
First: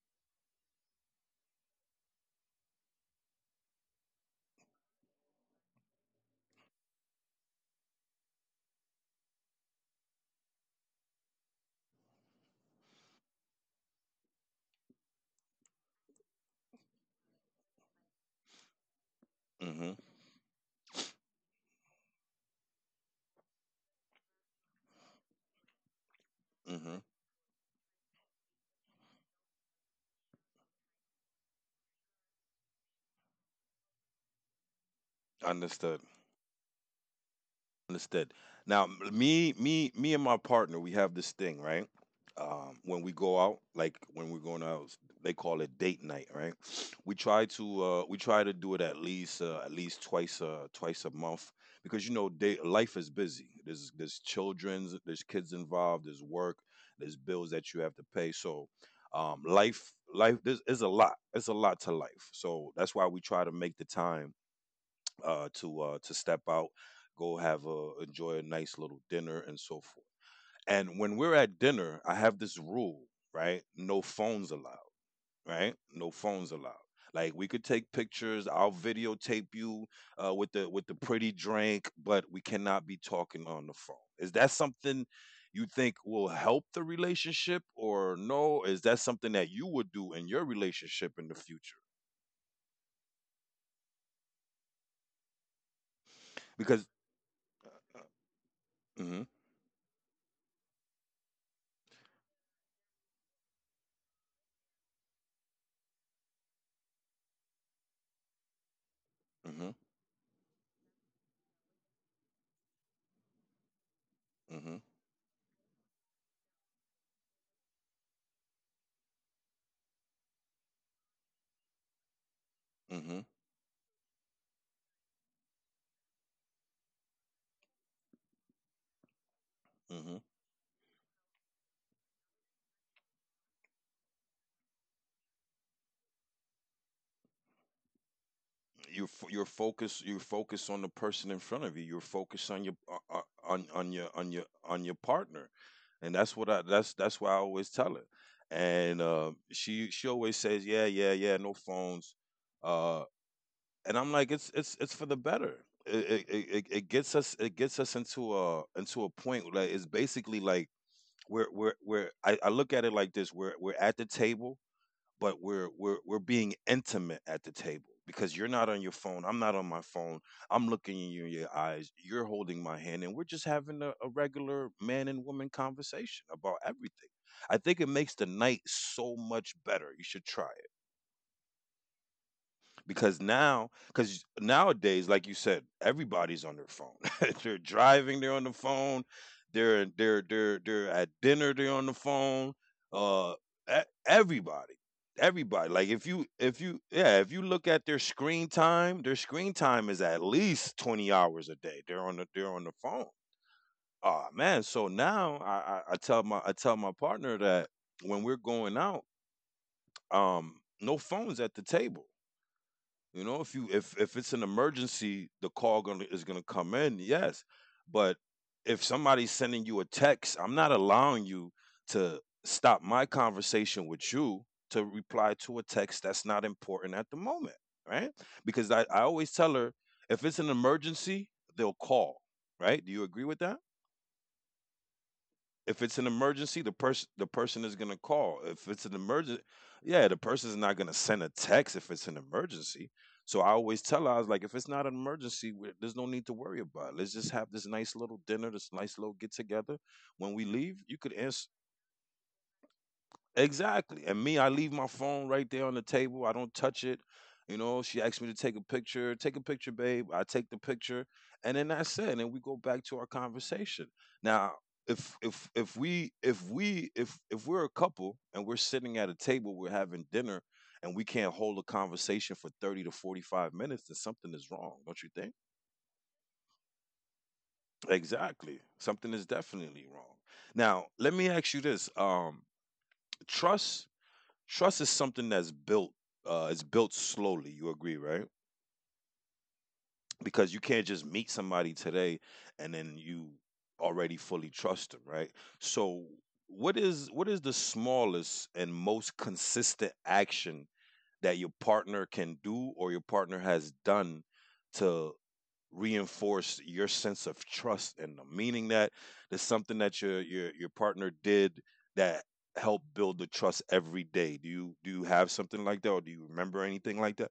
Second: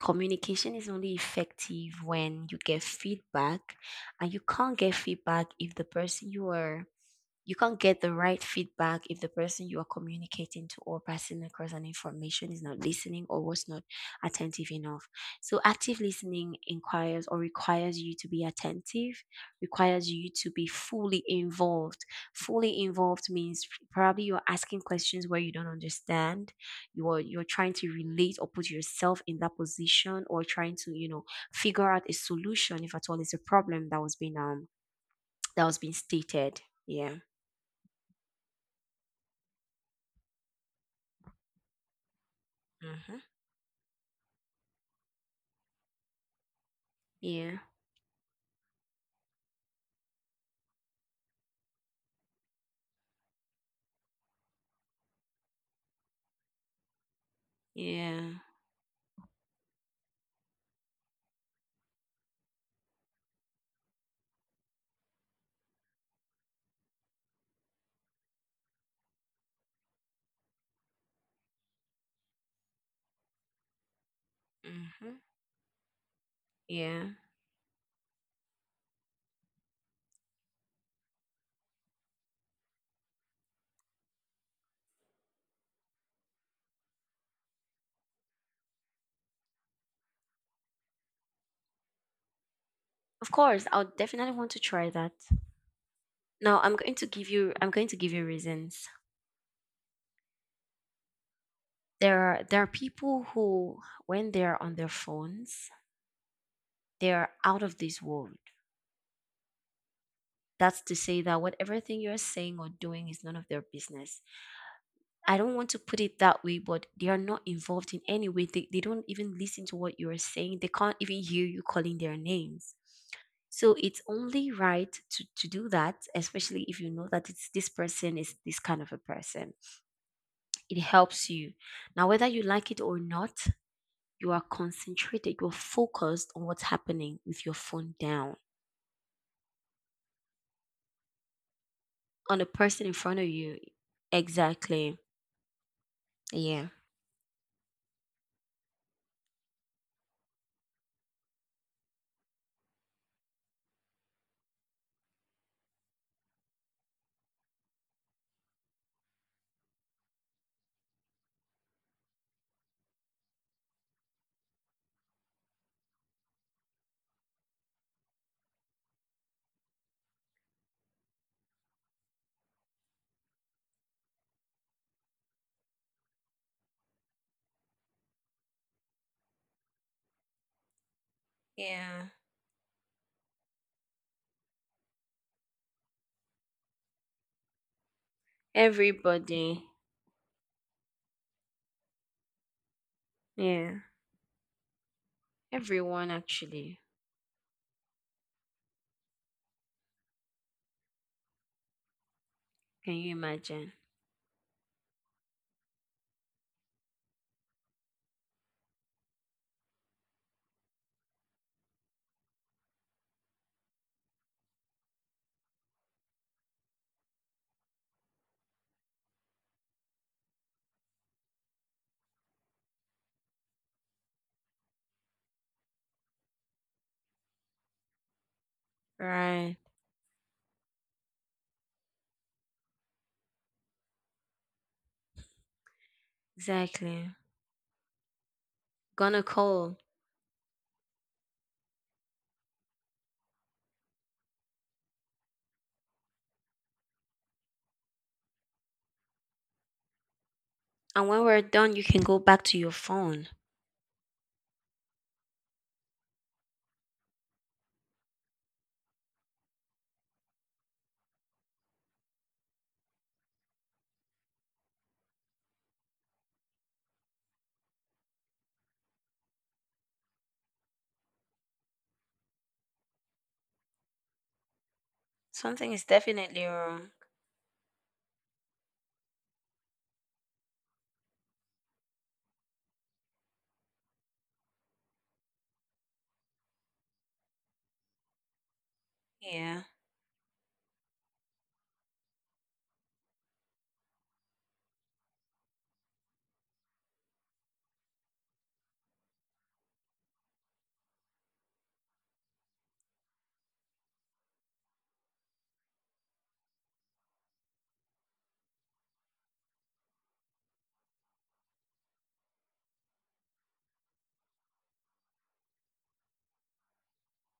communication is only effective when you get feedback, and you can't get feedback if the person you are— you can't get the right feedback if the person you are communicating to or passing across an information is not listening or was not attentive enough. So active listening inquires or requires you to be attentive, Mhm. requires you to be fully involved. Fully involved means probably you're asking questions where you don't understand. Mhm. You're trying to relate or put yourself in that position or trying to figure out a solution if at all it's a problem that was being Understood. stated. Yeah. Understood. Now, me and my partner, we have this thing, right? When we Mhm. go out, like when we're going out, they call it date night, right? Yeah, we try to do it at least twice, twice a month, because you know, life is busy. There's kids involved, there's work, there's bills that you have to yeah, pay. So, life is a lot. It's a lot to life. So that's why we try to make the time to step out, go have a enjoy a nice little dinner and so forth. And when we're at dinner, I have this rule, right? No phones allowed, hmm, right? No phones allowed. yeah. Like we could take pictures, I'll videotape you with the pretty drink, but we cannot be talking on the phone. Is that something you think will help the relationship or no? Is that something that you would do in your relationship in the future? Of course, I'll definitely want to try that. Now, I'm Because. going to give you, I'm going to give you reasons. Mhm. There are people who, when they are on their phones, they are out of this world. Mhm. That's to say that whatever thing you're saying or doing is none of their business. Mhm. I don't want to put it that way, but they are not involved in any way. They don't even listen to what you are saying. They can't even hear you calling their names. Mhm. So it's only right to do that, especially if you know that it's this person is this kind of a person. Mhm. It helps you. Now, whether you like it or not, you are concentrated, you're focused on what's happening with your phone down, You're focused. You're focused on the person in front of you. You're on the focused on your person in front of you. on your on your Exactly. partner, and that's what I Yeah. That's why I always tell her. And she always says, yeah, yeah, yeah, no phones. Uh, and I'm like, it's for the better. It it gets us into a point where, like, it's basically like I look at it like this. We're at the table, but we're being intimate at the table because you're not on your phone, I'm not on my phone, I'm looking in your eyes, you're holding my hand, and we're just having a regular man and woman conversation about everything. I think it makes the night so much better. You should try, Yeah. because nowadays, like you said, everybody's on their phone. They're driving, they're on the phone, Everybody. They're at dinner, they're on the phone. uh Yeah. e- everybody Everybody, like if Everyone, you actually. yeah, if you look at their screen time, their screen time is at least 20 hours a day, they're on the Can phone. you imagine? Oh man. So now I tell my partner that when we're going out, um, no phones at the table. You know, if you if it's an emergency, the call gonna is gonna come in, yes. But if somebody's sending you a text, I'm not allowing you to stop my conversation with you to reply to a text that's not important at the moment, right? Because I always tell Right. her, if it's an emergency, they'll call, right? Do you agree with that? If it's an emergency, Exactly. the person is gonna call. If it's an Gonna emergency, call. yeah, the person's not gonna send a text if it's an emergency. So I always tell her, I was like, if it's not an emergency, there's no need to worry about. It. Let's just have this nice little dinner, this nice little get together. When we leave, you And could when we're answer. done, you can go back to your phone. Exactly. And me, I leave my phone right there on the table. I don't touch it. You know, she asks me to take a picture. Take a picture, babe. I take the picture, and then that's it. And then we go back to our conversation. Now, if we if we if we're a couple and we're sitting at a table, we're having dinner, and we can't hold a conversation for 30 to 45 minutes, then something is wrong, don't you think? Something is definitely wrong. Exactly. Something is definitely wrong. Now, let me ask you this: trust. Trust is something that's built, it's built slowly, you agree, right? Yeah. Because you can't just meet somebody today and then you already fully trust them, right? So what is the smallest and most consistent action that your partner can do, or your partner has done, to reinforce your sense of trust in them? Meaning that there's something that your partner did that helped build the trust every day. Do you have something like that, or do you remember anything like that?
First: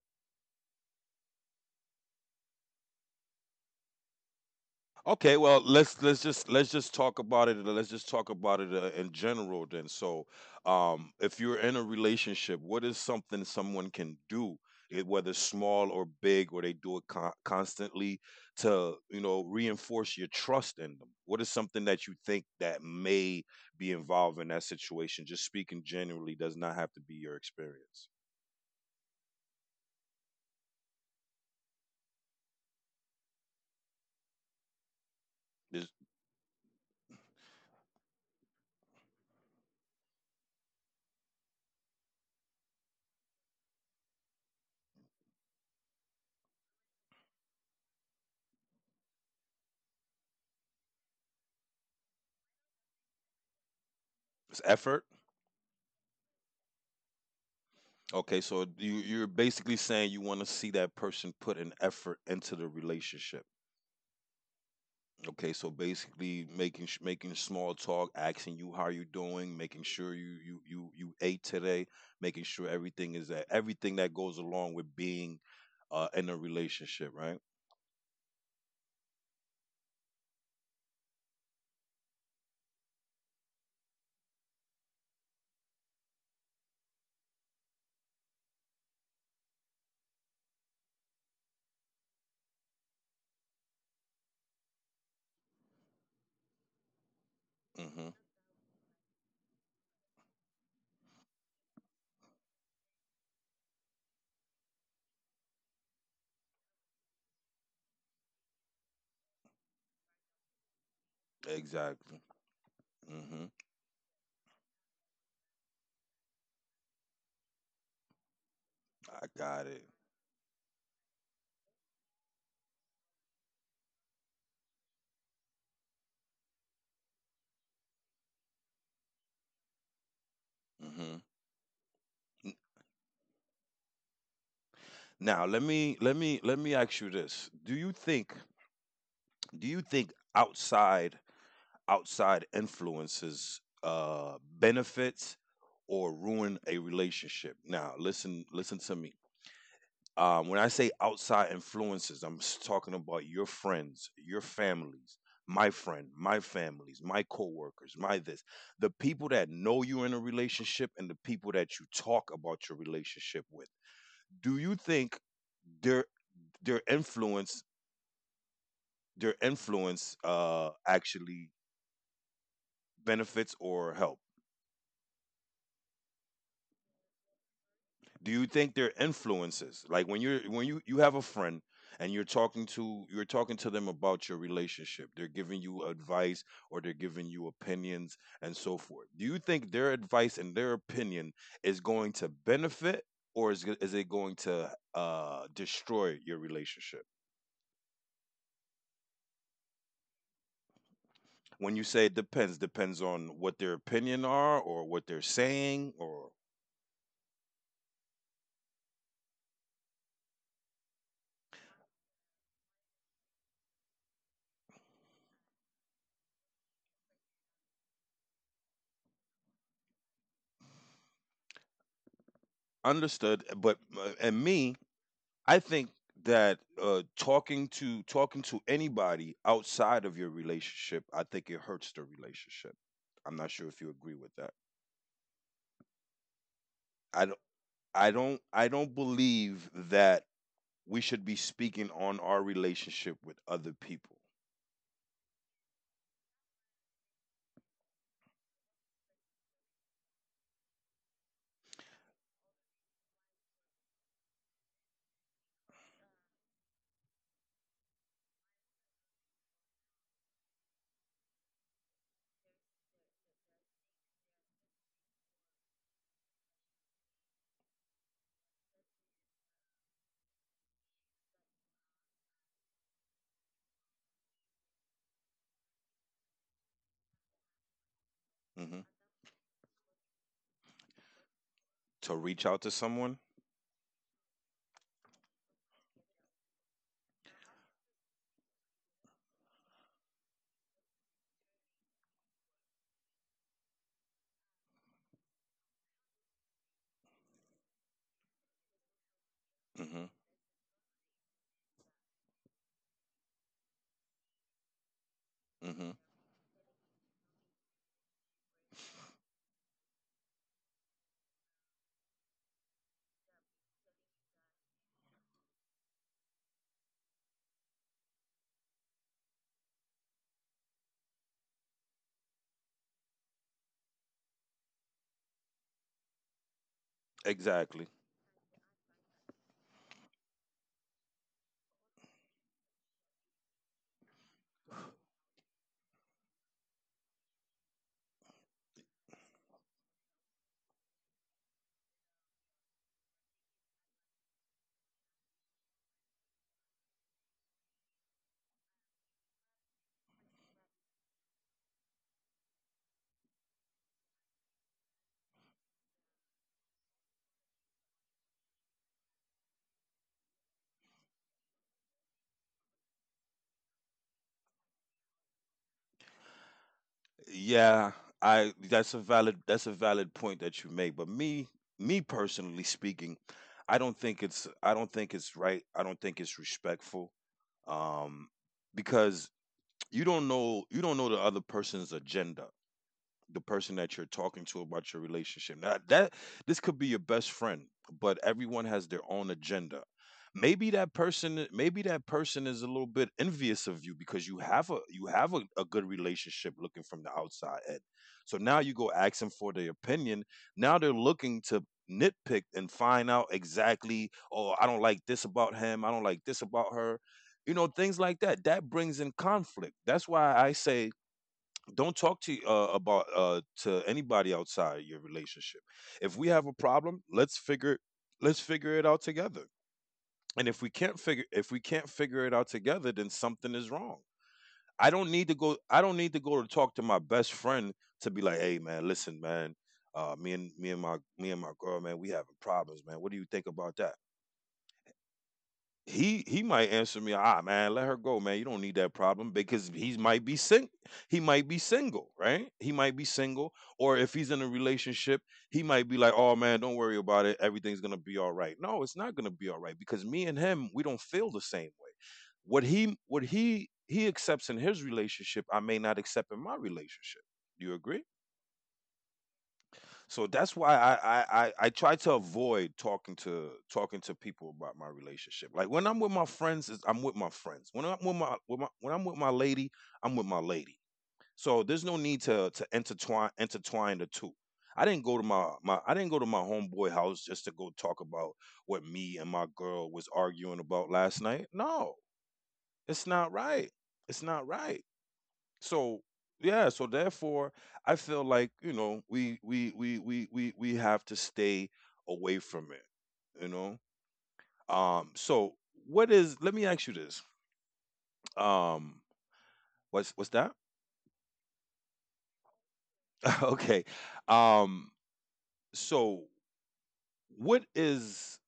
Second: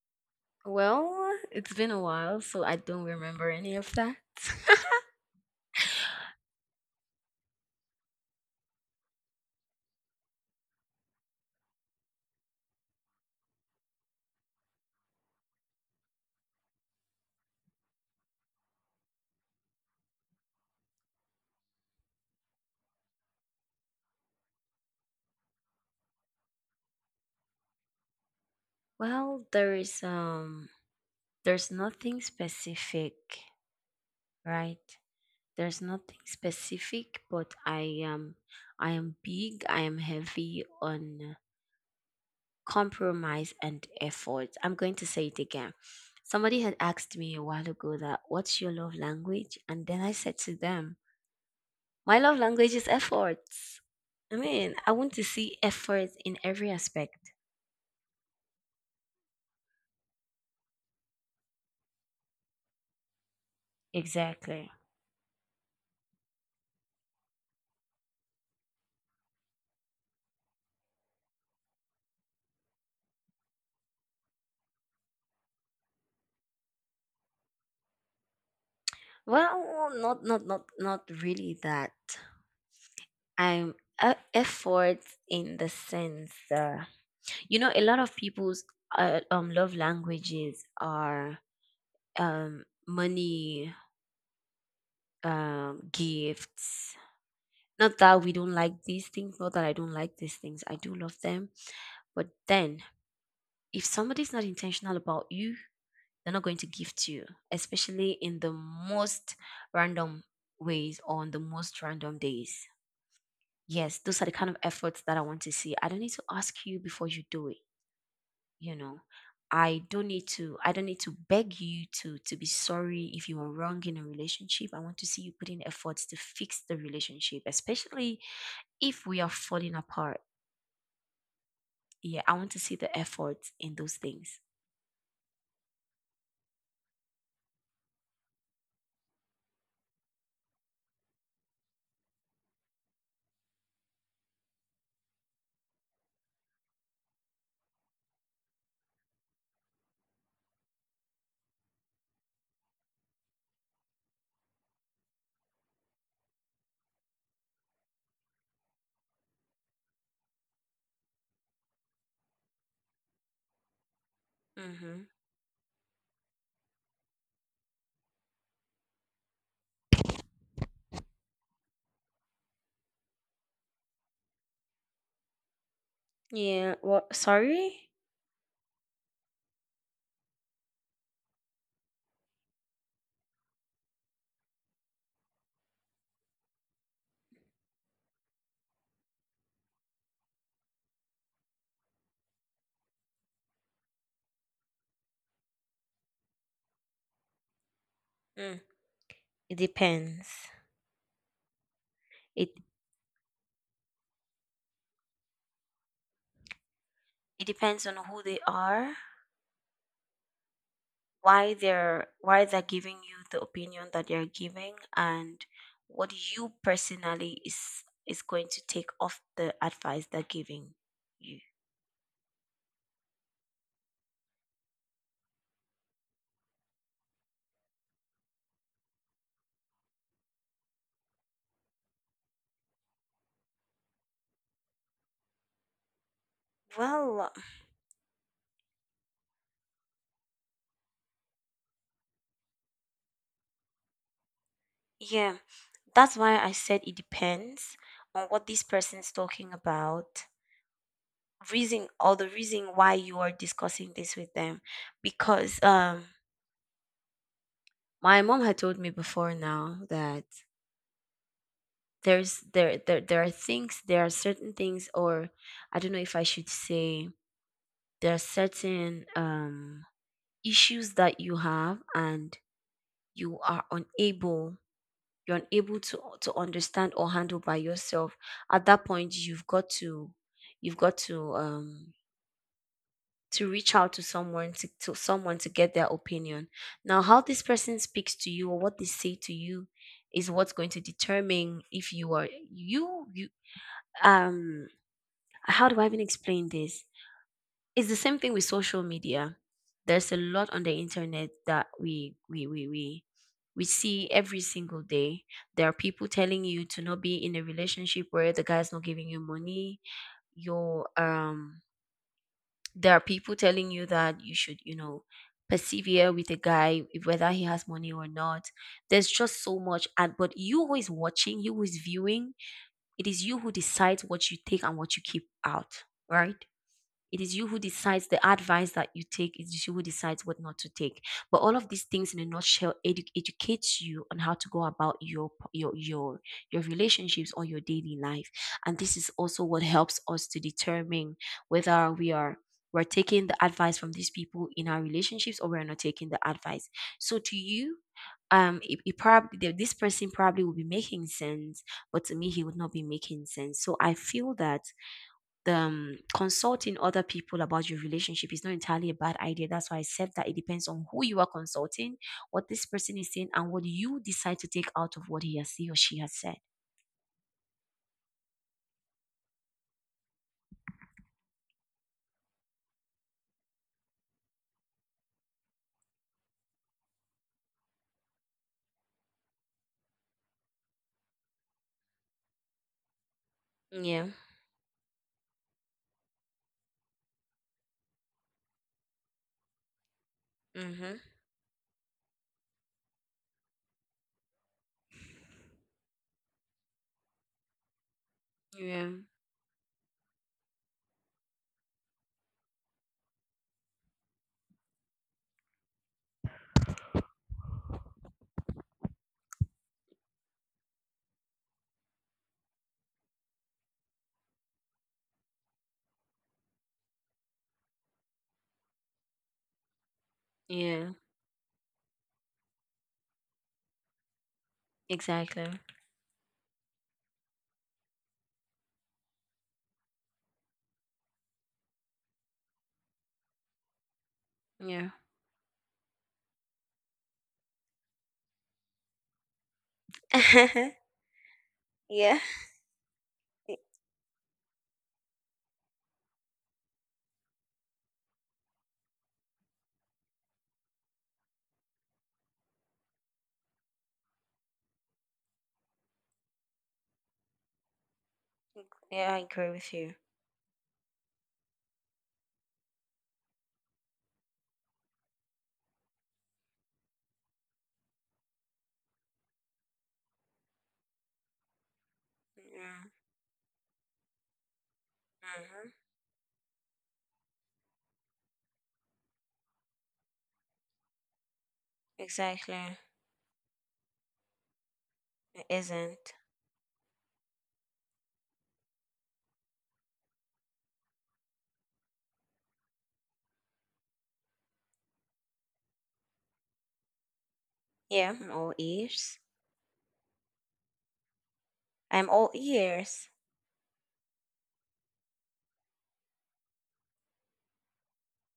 Well, it's been a while, so I don't remember any of that. Okay, well, let's just talk about it. Let's just talk about it, in general then. So, if you're in a relationship, what is something someone can do, whether small or big, or they do it constantly to, you know, reinforce your trust in them? What is something that you think that may be involved in that situation? Just speaking generally, does not have to be your experience. Well, there's nothing specific, right? Is. There's nothing specific, but I am big, I am heavy on compromise and effort. I'm going to say it again. Somebody had asked me a while ago that what's your love language? And then I said to them, my love language is effort. I Is mean, I effort? want to see effort in every aspect. Okay, so you, you're basically saying you want to see that person put an effort into the relationship. Exactly. Okay, so basically making small talk, asking you how you're doing, making sure you you ate today, making sure everything is that everything that goes along with being, uh, in a relationship, right? Well, not really that. I'm Effort in the sense that you know a lot of people's love languages are money, gifts, not Mhm. that we don't like these things, not that I don't like these things. I do love them. But then, if somebody's not intentional about you, they're not going to give to you, especially in the most random ways on the most Exactly. random days. Mhm. Yes, those are the kind of efforts that I want to see. I don't need to ask you before you do it, you know. I got it. I don't need to beg you to be sorry if you are wrong in a relationship. I want to see you putting efforts to fix the relationship, especially if we are falling apart. Mhm. Yeah, I N- want to see the effort in those things. Now, let me ask you this. Do you think outside influences, uh, benefits or ruin a relationship? Now, listen, listen to me when I say outside influences, I'm talking about your friends, your families, my friend, my families, my coworkers, my this, the people that know you're in a relationship and the people that you talk about your relationship with. Do you Mm-hmm. think their their influence actually benefits or helps? Yeah. Well, sorry. Do you think they're influences? Like when you have a friend and you're talking to them about your relationship. They're giving you advice or they're giving you opinions and so forth. Do you think their advice and their opinion is going to benefit or is it going to destroy your relationship? Mm. It depends. When you say it depends, It depends on what their opinion are or what they're saying or it depends on who they are, why they're giving you the opinion that they're giving, and what you personally is going to take off the advice they're giving you. understood, but and me, I think that talking to anybody outside of your relationship, I think it hurts the relationship. I'm not sure if you agree with that. I don't. Well, I don't. I don't believe that we should be speaking on our relationship with other people. yeah, that's why I said it depends on what this person's talking about reason or the reason why you are discussing this with them because my mom had told me before now that there are things, there are certain things, or I don't know if I should say there are certain issues that you have and you are unable you're unable to understand or handle by yourself. At hmm that point, you've got to you've got to um To reach out to someone. to reach out to someone to get their opinion. Now how this person speaks to you or what they say to you is what's going to determine if you are— you um how do I even explain this? It's the same thing with social media. hmm There's a lot on the internet that we see every single day. There are hmm people telling you to not be in a relationship where the guy's not giving you money. Your There are people telling you that you should, persevere with a guy, whether he has money or not. There's just so much. And but you who is watching, you who is viewing, it is you who decides what you take and what you keep out, right? It is you who Exactly. decides the advice that you take. It is you who decides what not to take. But all of these things, in a nutshell, educates you on how to go about your relationships or your daily life. And this is also what helps us to determine whether we're taking the advice from these people in our relationships or we're not taking the advice. So to you, it probably— this person probably will be making sense, but to me, he would not be making sense. So I feel that the consulting other people about your relationship is not entirely a bad idea. That's why I said that it depends on who you are consulting, what this person is saying, and what you decide to take out of what he or she has said. Yeah, I that's a valid, that's a valid point that you make. But me, me personally speaking, I don't think it's, I don't think it's right. I don't think it's respectful. Um because you don't know, you don't know the other person's agenda, the person that you're Yeah. talking to about your relationship. Now that this could be your best friend, but everyone has their own agenda. Mhm. Maybe that person is a little bit envious of you because you have a good relationship looking from the outside in. So now you go Yeah. ask them for their opinion. Now they're looking to nitpick and find out exactly, oh, I don't like this about him, I don't like this about her. You know, things like that. That brings in conflict. That's why I say don't talk to about to anybody outside your relationship. If we have a problem, let's figure it out together. And if we Yeah. Can't figure it out together, then something is wrong. Exactly. I don't need to go to talk to my best friend, to be like, hey man, listen man, me and my girl man, we having problems man. What do you think about that? Yeah. He might answer me, "Ah, man, let her go, man. You don't need that problem," because he might be single, Yeah. right? He might be single, y- or if he's in a relationship, he might be like, "Oh man, don't worry about it. Everything's gonna be all right." No, it's not gonna be all right because me and him, we don't feel the same way. What he accepts in his relationship, I may not accept in my relationship. Do you agree? Yeah, I agree with you. So that's why I try to avoid talking to people about my relationship. Like when I'm with my friends, is I'm with my friends. When I'm with my when I'm with my lady, I'm with my lady. So there's no need to Yeah. Intertwine the two. Mhm. I didn't go to my homeboy house just to go talk about what me and my girl was arguing about last night. No, Exactly. it's not right. It's not right. It So isn't. yeah, so therefore I feel like, you know, we have to stay away from it, you know? Um so what is Let me ask you this. Yeah, I'm all Um ears. What's that? I'm all ears. Okay. Um so what is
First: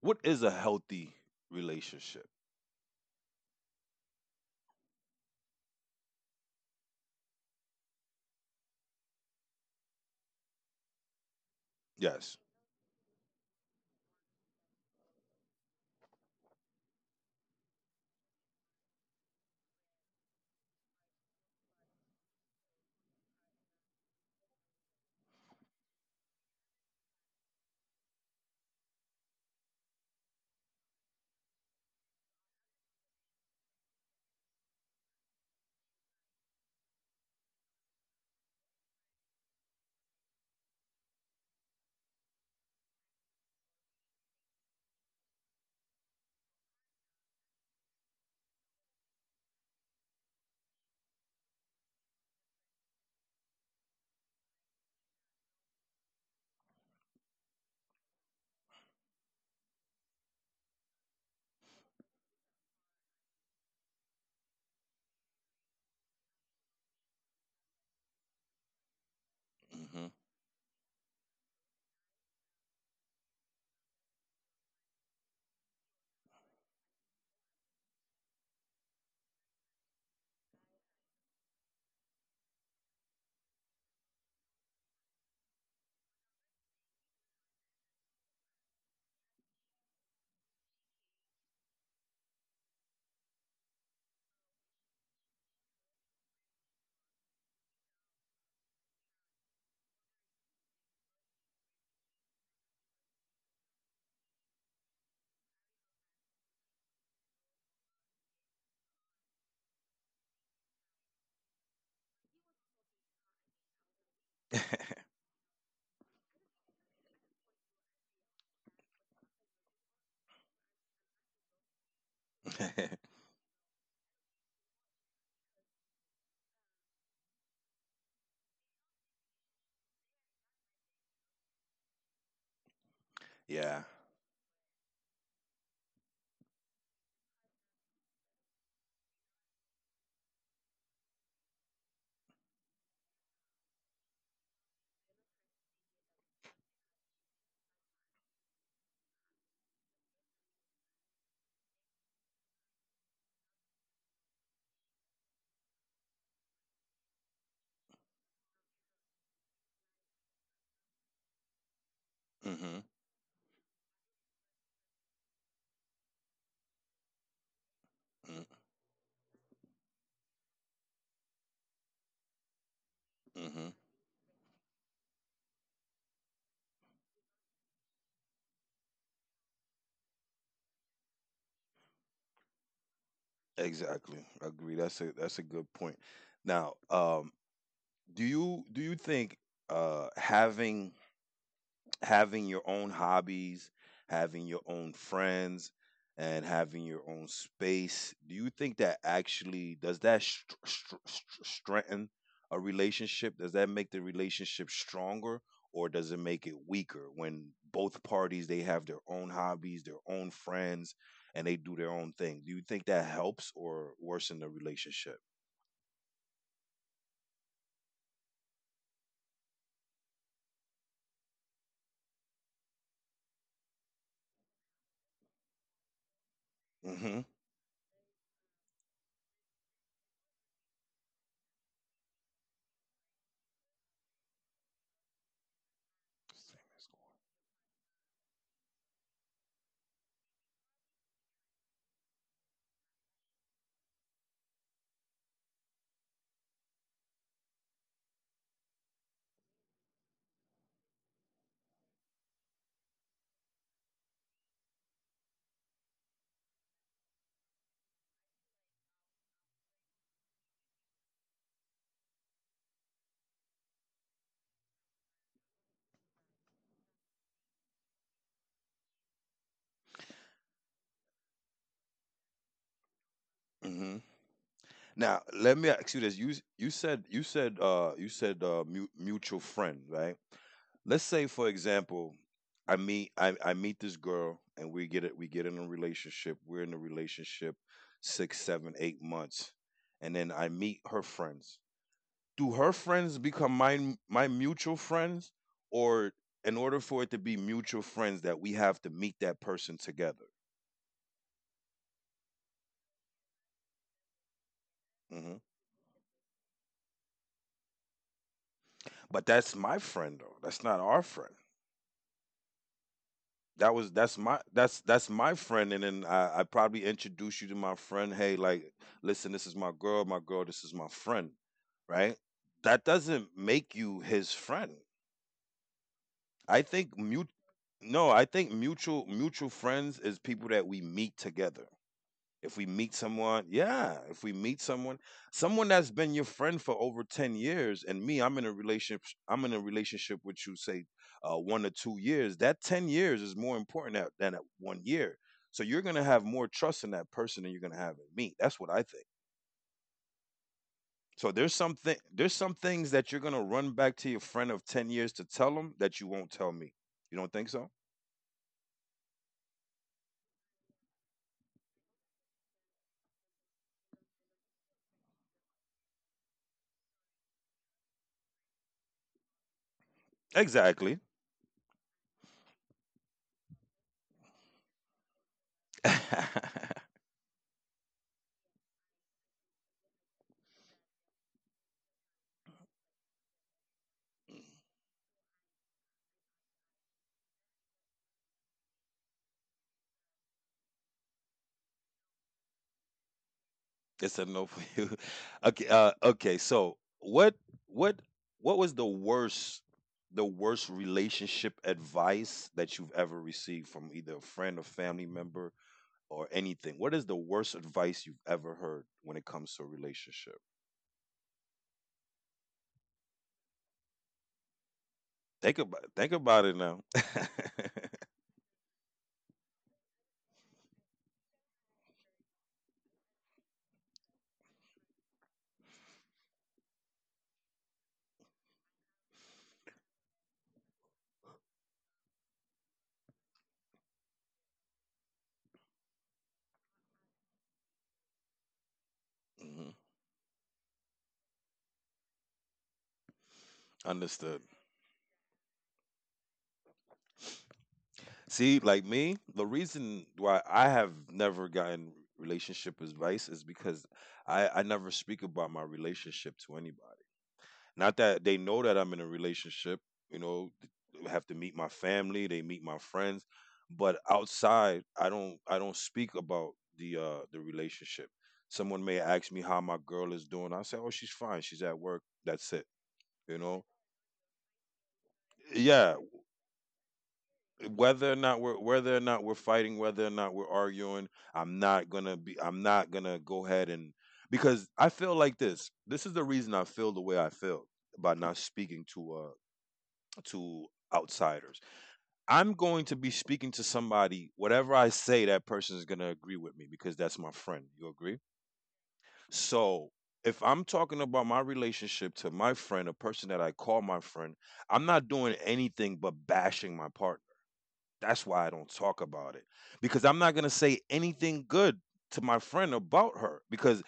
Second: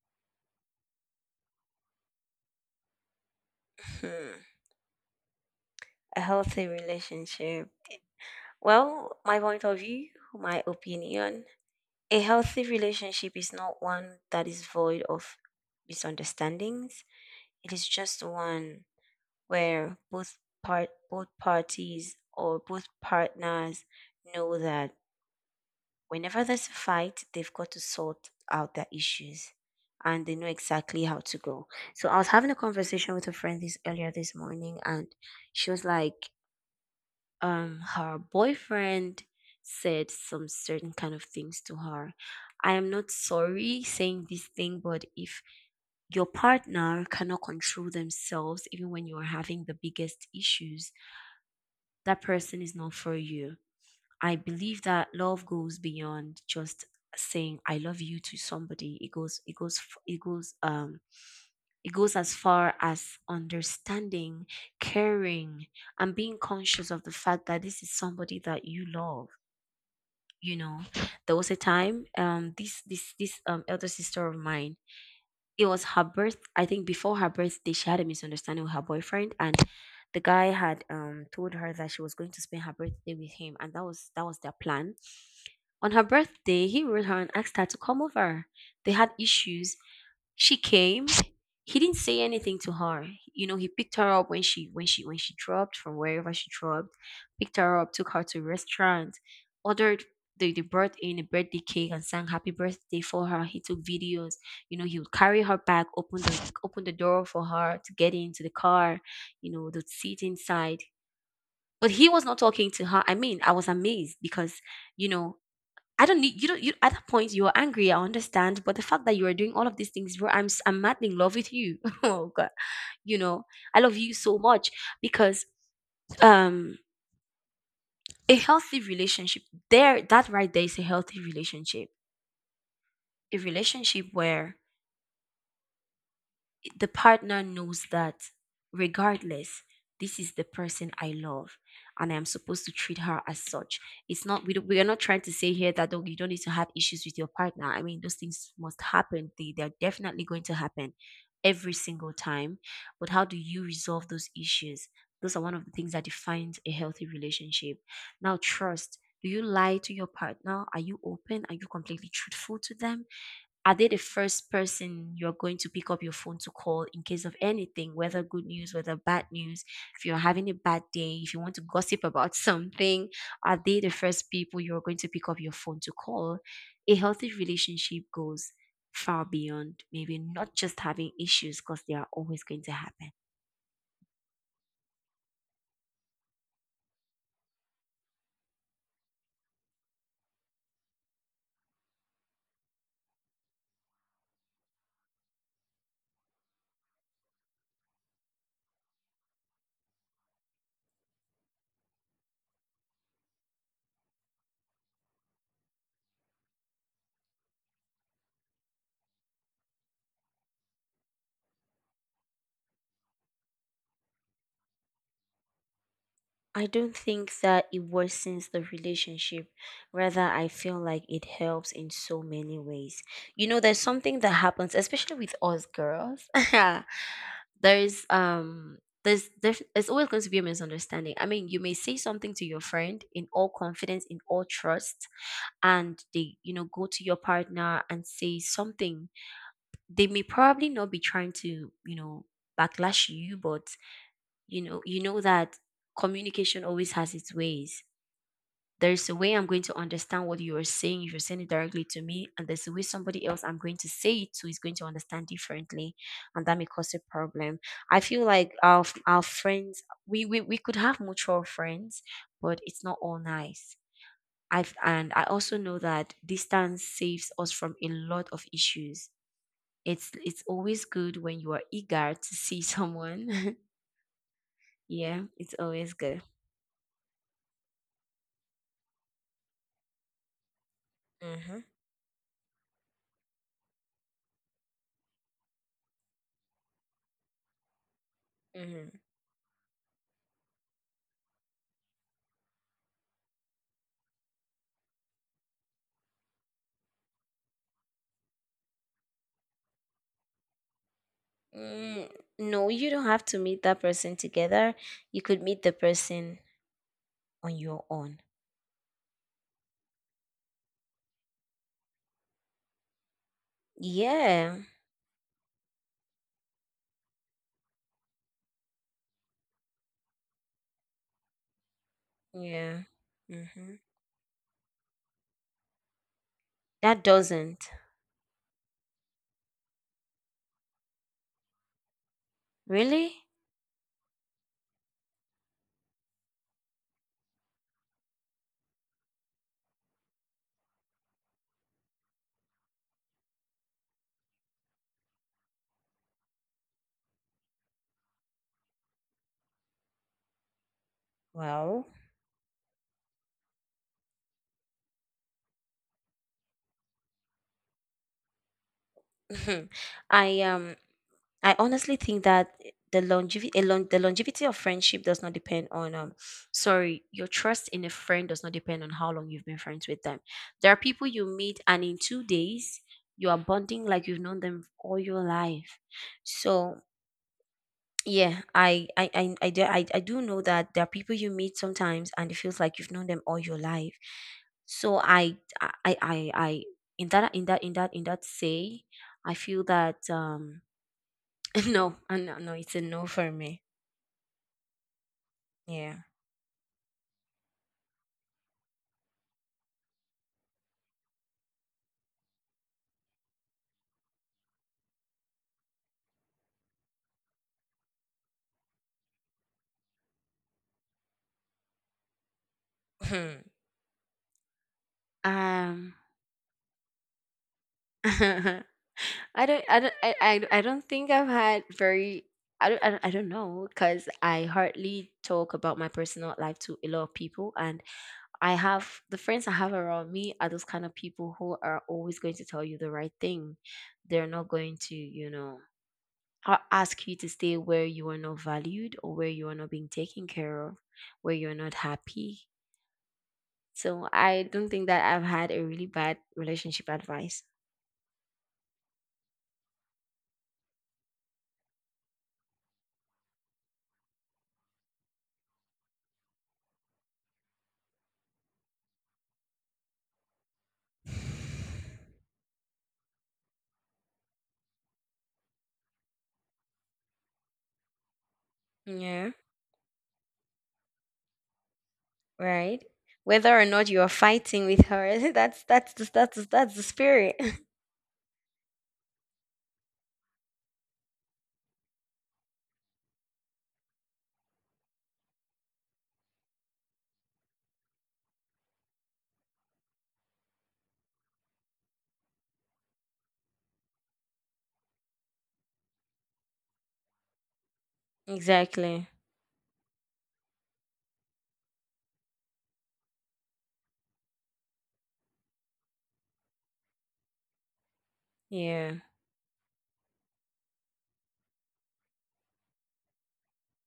what is a healthy relationship? Hmm. A healthy relationship. Well, my point of view, my opinion, a Yes. healthy relationship is not one that is void of misunderstandings. It is just one where both parties or both partners know that whenever there's a fight, they've got to sort out their issues and they know exactly how to go. So I was having a conversation with a friend this earlier this morning, and she was like, her boyfriend said some certain kind of things to her. I am not, sorry, saying this thing, but if your partner cannot control themselves even when you are having the biggest issues, that person is not for you. I believe that love goes beyond just saying I love you to somebody. It goes it goes f- it goes as far as understanding, caring, and being conscious of the fact that this is somebody that you love Mhm. you know there was a time, this this this elder sister of mine— it was, her birth I think, before her birthday, she had a misunderstanding with her boyfriend, and the guy had told her that she was going to spend her birthday with him, and that was their plan. On her birthday, he wrote her and asked her to come over. They had issues. She came. He didn't say anything to her. He picked her up when she dropped from wherever she dropped, picked her up, took her to a restaurant, ordered, they brought in a birthday cake and sang happy birthday for her, he took videos. He would carry her back, open the door for her to get into the car, to sit inside. But he was not talking to her. I mean, I was amazed because, you know I don't need— you don't— you, at that point, you are angry, I understand, but the fact that you are doing all of these things, bro, I'm madly in love with you. Oh god. You know, I love you so much because, um a healthy relationship— there, that right there is a healthy relationship. A Yeah. relationship where the partner knows that regardless, this is the person I love and I'm supposed to treat her as such. It's not— we, don't, we are not trying to say here that, oh, you don't need to have issues with your partner. I mean, those things must happen. They're definitely going to happen every single time. But how do you resolve those issues? Those are one of the things that defines a healthy relationship. Now, trust. Do you lie to your partner? Are you open? Are you completely truthful to them? Mhm. Are they the first person you're going to pick up your phone to call in case of anything, whether good news, Mm. whether bad news? If you're having a bad day, if you want to gossip about something, are they the Mhm. first people you're going to pick up your phone to call? A healthy relationship goes far beyond maybe not just having issues because they are always going to happen. Exactly. Agree. That's a, that's a good point. Now, do you think uh having having your own hobbies, having your own friends, and having your own space, do you think that actually does that strengthen a relationship, does that make the relationship stronger, or does it make it weaker when both parties they have their own hobbies, their own friends, and they do their own thing? Do you think that helps or worsen the relationship? I don't think that it worsens the relationship. Rather, I feel like it helps in so many ways. You know, there's something that happens, especially with us girls. Hmm there's um there's always going to be a misunderstanding. I mean, you may say something to your friend in all confidence, in all trust, and they, go This to your partner and say something. They may probably not be trying to, backlash you, but you know that communication always has its ways. There's a way I'm going to understand what you are saying if you're saying it directly to me, and there's a way somebody else I'm going to say it to is going to understand differently, and that may cause a problem. I feel like our friends, we could have mutual friends, but it's not all nice. I also know that distance saves us from a lot of issues. It's— it's always good when you are eager to see someone. hmm Now, Yeah, let it's me ask always you this. good. You said mu- mutual friend, right? Let's say, for Mm-hmm. example, I meet this girl and we get in a relationship. We're in a relationship six, seven, Mm-hmm. eight months, and then I meet her friends. Do her friends become my mutual friends, or in order for it to be mutual friends, that we have to meet that person together? Mm, no, you don't have to meet that person together. You hmm could meet the person on your own. But that's my friend though. That's not our friend. That was Yeah. That's my friend, and then I probably introduced you to my friend. Hey, like, listen, this is my girl, this is my friend, right? Yeah. That doesn't Mm-hmm. make you his friend. I That think mut doesn't. No, I think mutual friends is people that we meet together. If we meet Really? someone, yeah, if we meet someone, someone that's been your friend for over 10 years, and me, I'm in a relationship, I'm in a relationship with you say 1 or 2 years, that 10 years is more important tha- than that 1 year. So you're going to have more trust in that person than you're going to have in me. That's what I think. So there's Well, some things that you're going to run back to your friend of 10 years to tell them that you won't tell me. You don't think so? I um I honestly think that the longevity— the longevity of friendship does not depend on— sorry, your trust in a friend does not depend on how long you've been friends with them. There are people Exactly. you meet and in 2 days you are bonding like you've known them all your life. So. Yeah, I do know that there are people you meet sometimes and it feels like you've known them all your life. So in that say, I feel that no, no, no, it's a no for me. It's a no for you. Okay, Yeah. okay. So what what was the worst relationship advice that you've ever received from either a friend or family member or anything? What is the worst advice you've ever heard when it comes to a relationship? Hmm. Um. Think about it now. I don't think I've had very— I don't know because I hardly talk about my personal life to a lot of people, and I have the friends I have around me are those kind of people who are always going to tell you the right thing. They're not going to, ask you to stay where you are not valued or where you are not Mhm. being taken care of, where you're not happy. So Understood. I don't think that I've had a really bad relationship advice. See, like me, the reason why I have never gotten relationship advice is because I never speak about my relationship to anybody. Not that they know that I'm in a relationship, you know, th- have to meet my family, they meet my friends, but outside I don't speak about the relationship. Someone may Yeah, ask me how my girl is doing. I say, "Oh, she's fine. She's at work. That's it." right. You Whether or know? not you are fighting with her, that's— that's Yeah, the, that's the, that's the spirit. Whether or not we're fighting, whether or not we're arguing, I'm not going to go ahead and because I feel like this. This is the reason I feel the way I feel by not speaking to outsiders. I'm going to be speaking to somebody, whatever I say, that person is going to agree with me because that's my friend. You agree? Exactly. So if I'm talking about my relationship to my friend, a person that I call my friend, I'm not doing anything but bashing my partner. That's why I don't Yeah. talk about it because I'm not going to say anything good to my friend about her because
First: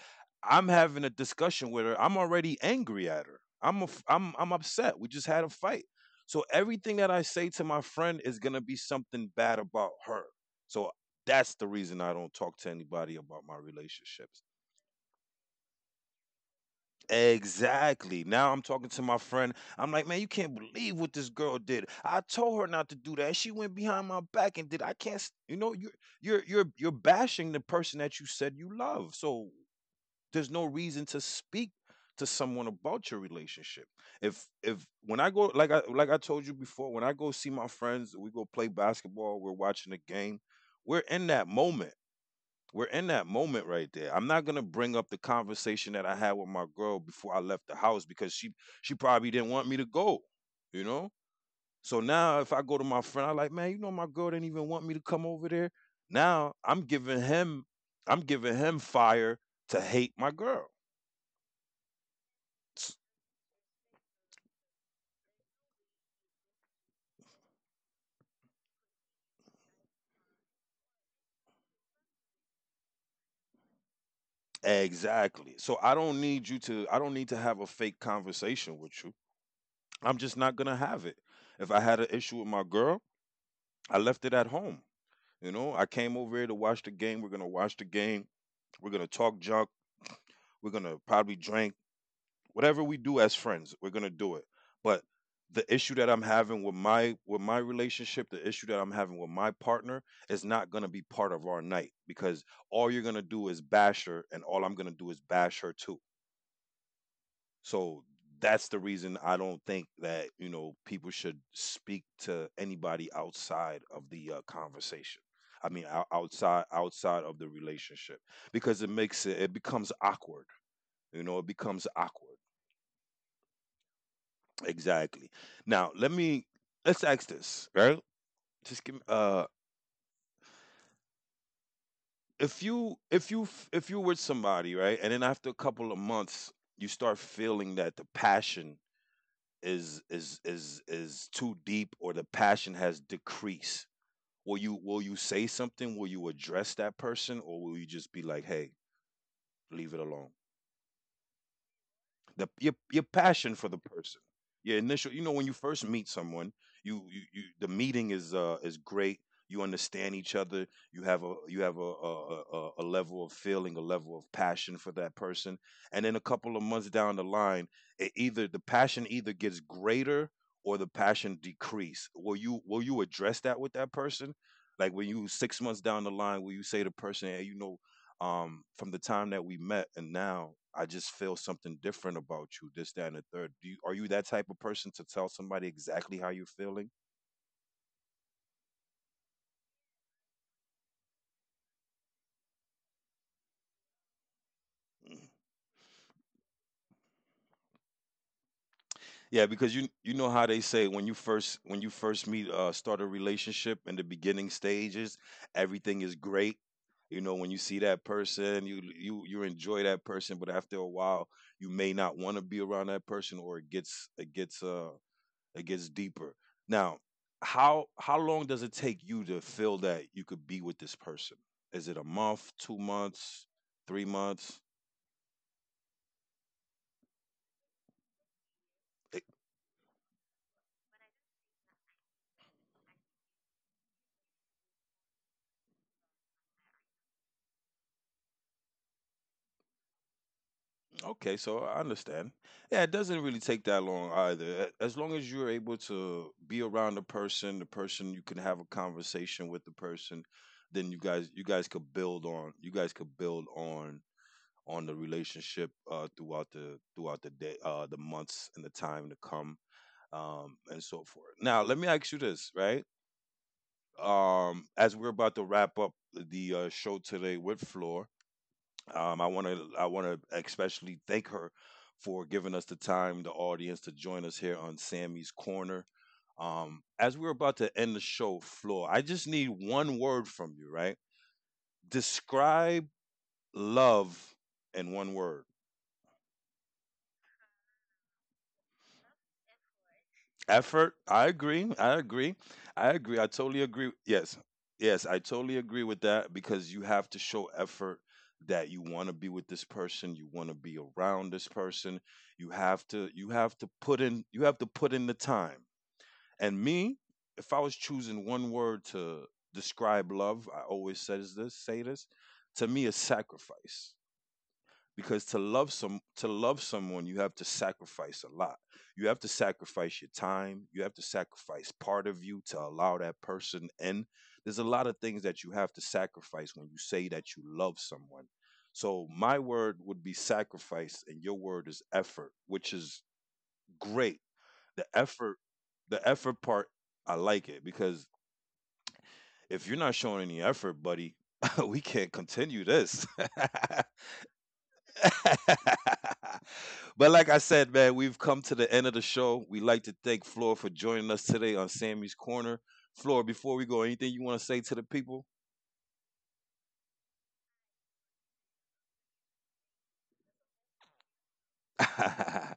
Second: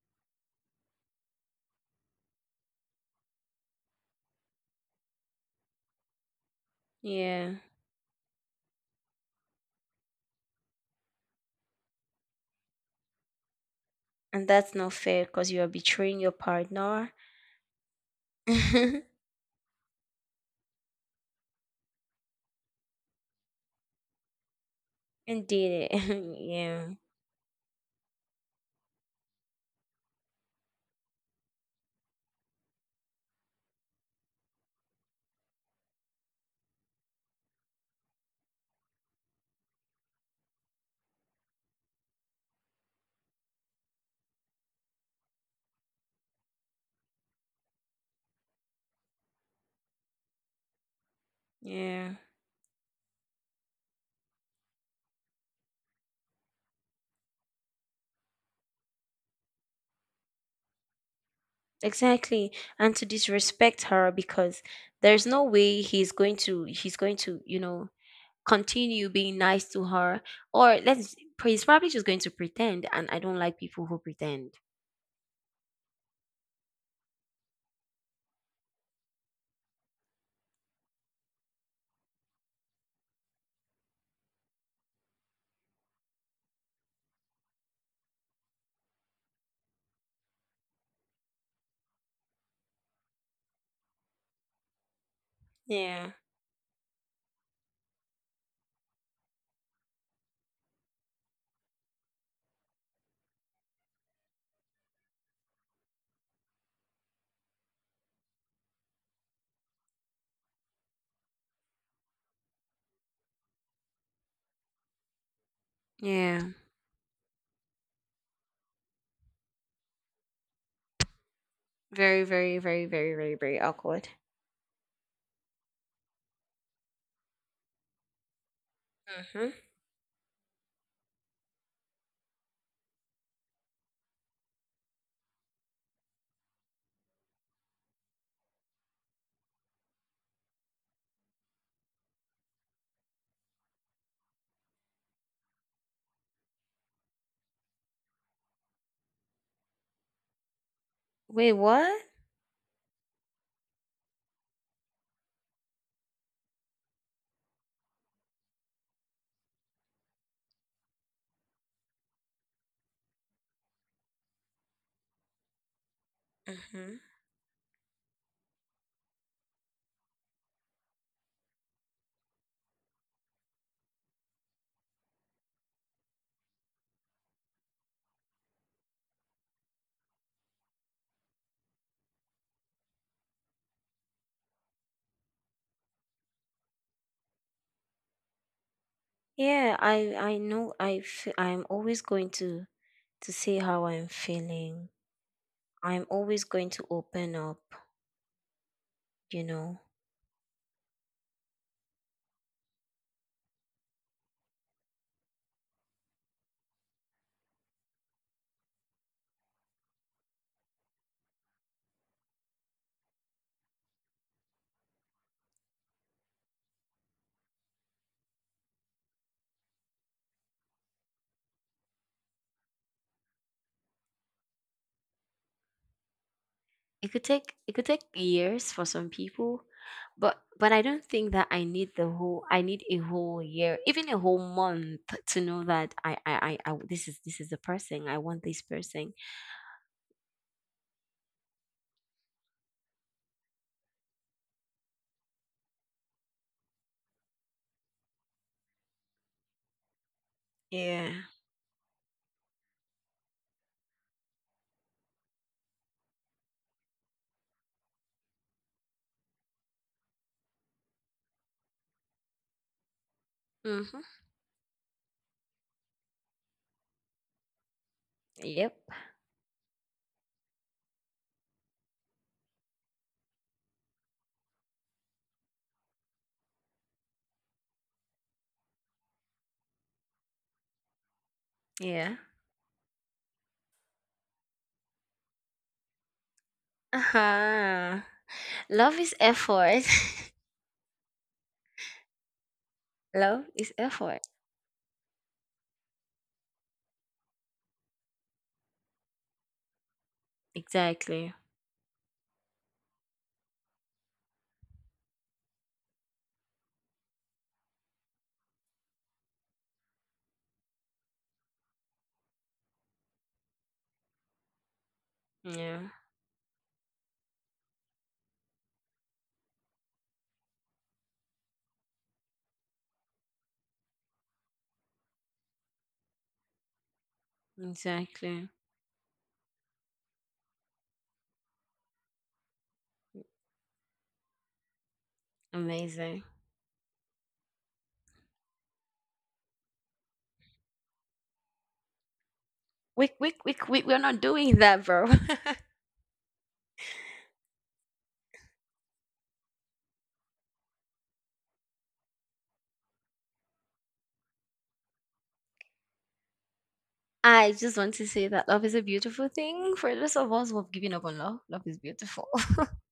I'm having a discussion with her. I'm already angry at her. I'm upset. We just had a fight. So everything that I say Yeah, to my friend is going to be something bad about her. So that's the reason I don't talk to anybody about my relationships. and that's not fair because you are betraying your partner. Exactly. Now I'm talking to my friend. I'm like, man, you can't believe what this girl did. I told her not to do that. She went behind my back and did. I can't. S- You know, you're Indeed. you're you're you're Yeah. bashing the person that you said you love. So there's no reason to speak to someone about your relationship. If when I go like I told you before, when I go see my friends, we go play basketball. We're watching a game. We're in that moment. We're in that moment right there. I'm not gonna bring up the conversation that I had with my girl before I left the house because she probably didn't want me to go, you know. So Yeah. now if I go to my friend, I like, man, you know, my girl didn't even want me to come over there. Now I'm giving him fire to hate my girl. Exactly. And S- to disrespect her because there's no way he's going to, continue being nice to her, or let's he's probably just going to pretend, and I don't like people who pretend. Exactly. So I don't need you to, I don't need to have a fake conversation with you. I'm just not gonna have it. If I had an issue with my girl, I left it at home. You know, I came over here to watch the game. We're gonna watch the game. We're gonna talk junk. We're gonna probably drink. Whatever we do as friends, we're gonna do it. But the issue that Yeah. I'm having with my relationship, the issue that I'm having with my partner is not gonna be part of our night because all you're gonna do is bash her, and all I'm gonna do is bash her too. So that's the reason I don't think that, people should speak to anybody outside of the conversation. I mean, ou- Yeah. outside outside of the relationship because it makes it it becomes awkward. It becomes Very, awkward. very, very, very, very, very awkward. Exactly. Now, let's ask this, right? Just give me, Mhm. if if you're with somebody, right? And then after a couple of months, you start feeling that the passion is too deep, or the passion has decreased. Will you say something? Will you address that person? Or will you just be like, hey, leave it alone? Wait, what? The, your passion for the person, your initial, you know, when you first meet someone, you, the meeting is, is great, you understand each other, you have a, you have a level of feeling, a level of passion for that person, and then a couple of months Mhm. down the line, it either, the passion either gets greater or the passion decrease. Will you address that with that person? Like when you, 6 months down the line, will you say to the person, hey, you know, from the time that we met and now I just feel something different about you, this, that, and the third. Do you, are you that type of person to tell somebody exactly how you're feeling? Yeah, I know— I'm always going to say how I'm feeling. Mm. I'm always going to open up, you Yeah, know. because you know how they say when you first, when you first meet, start a relationship in the beginning stages, everything is great. You know, when you see that person, you enjoy that person, but after a while, you may not want to be around that person, or it gets it gets deeper. Now, how long does it take you to feel that you could be with this person? Is it a month, 2 months, 3 months? It could take years for some Eh, people, but I don't think that I need a whole year, even a whole month, to know that I this is the person I want this person. okay, so I understand. Yeah, it doesn't really take that long either. A- As long as you're able to be around the person, the person, you can have a conversation with the person, then Yeah. You guys could build on the relationship, throughout the day, the months and the time to come, and so forth. Now, let me ask you this, right? Mhm. As we're about to wrap up the, show today with Floor, Yep. I want to especially thank her for giving us the time, the audience, to join us here on Sammy's Corner. As we're about to end the show, Floor, I just need one word from you, right? Yeah. Describe love in one word. Uh-huh. Love is effort. Effort. I agree. I Love totally is agree. effort. Yes. Yes, I totally agree with that because you have to show effort, that you want to be with this person, you want to be around Exactly. this person. You have to put in the time. And me, if I was choosing one word to describe love, I always says this say this: to me is sacrifice, because to love Yeah. some to love someone, you have to sacrifice a lot. You have to sacrifice your time, you have to sacrifice part of you to allow that person in. There's a lot of things that you have to sacrifice when you say that you love someone. Exactly. So my word would be sacrifice, and your word is effort, which is great. The effort, Amazing. the effort part, I like it, because if you're not showing any effort, buddy, we can't continue this. We we we we we're not doing that, bro. But like I said, man, we've come to the end of the show. We'd like to thank Flora for joining us today on Sammy's Corner. Flora, before we go, anything you want to say to the people? I just want to say that love is a beautiful thing. For those of us who have given up on love, love is beautiful.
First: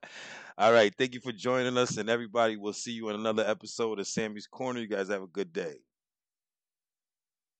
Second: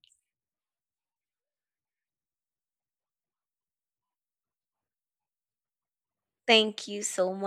All right. Thank you for joining us, and everybody, we'll see you in another episode of Sammy's Corner. You guys have a good day. Thank you so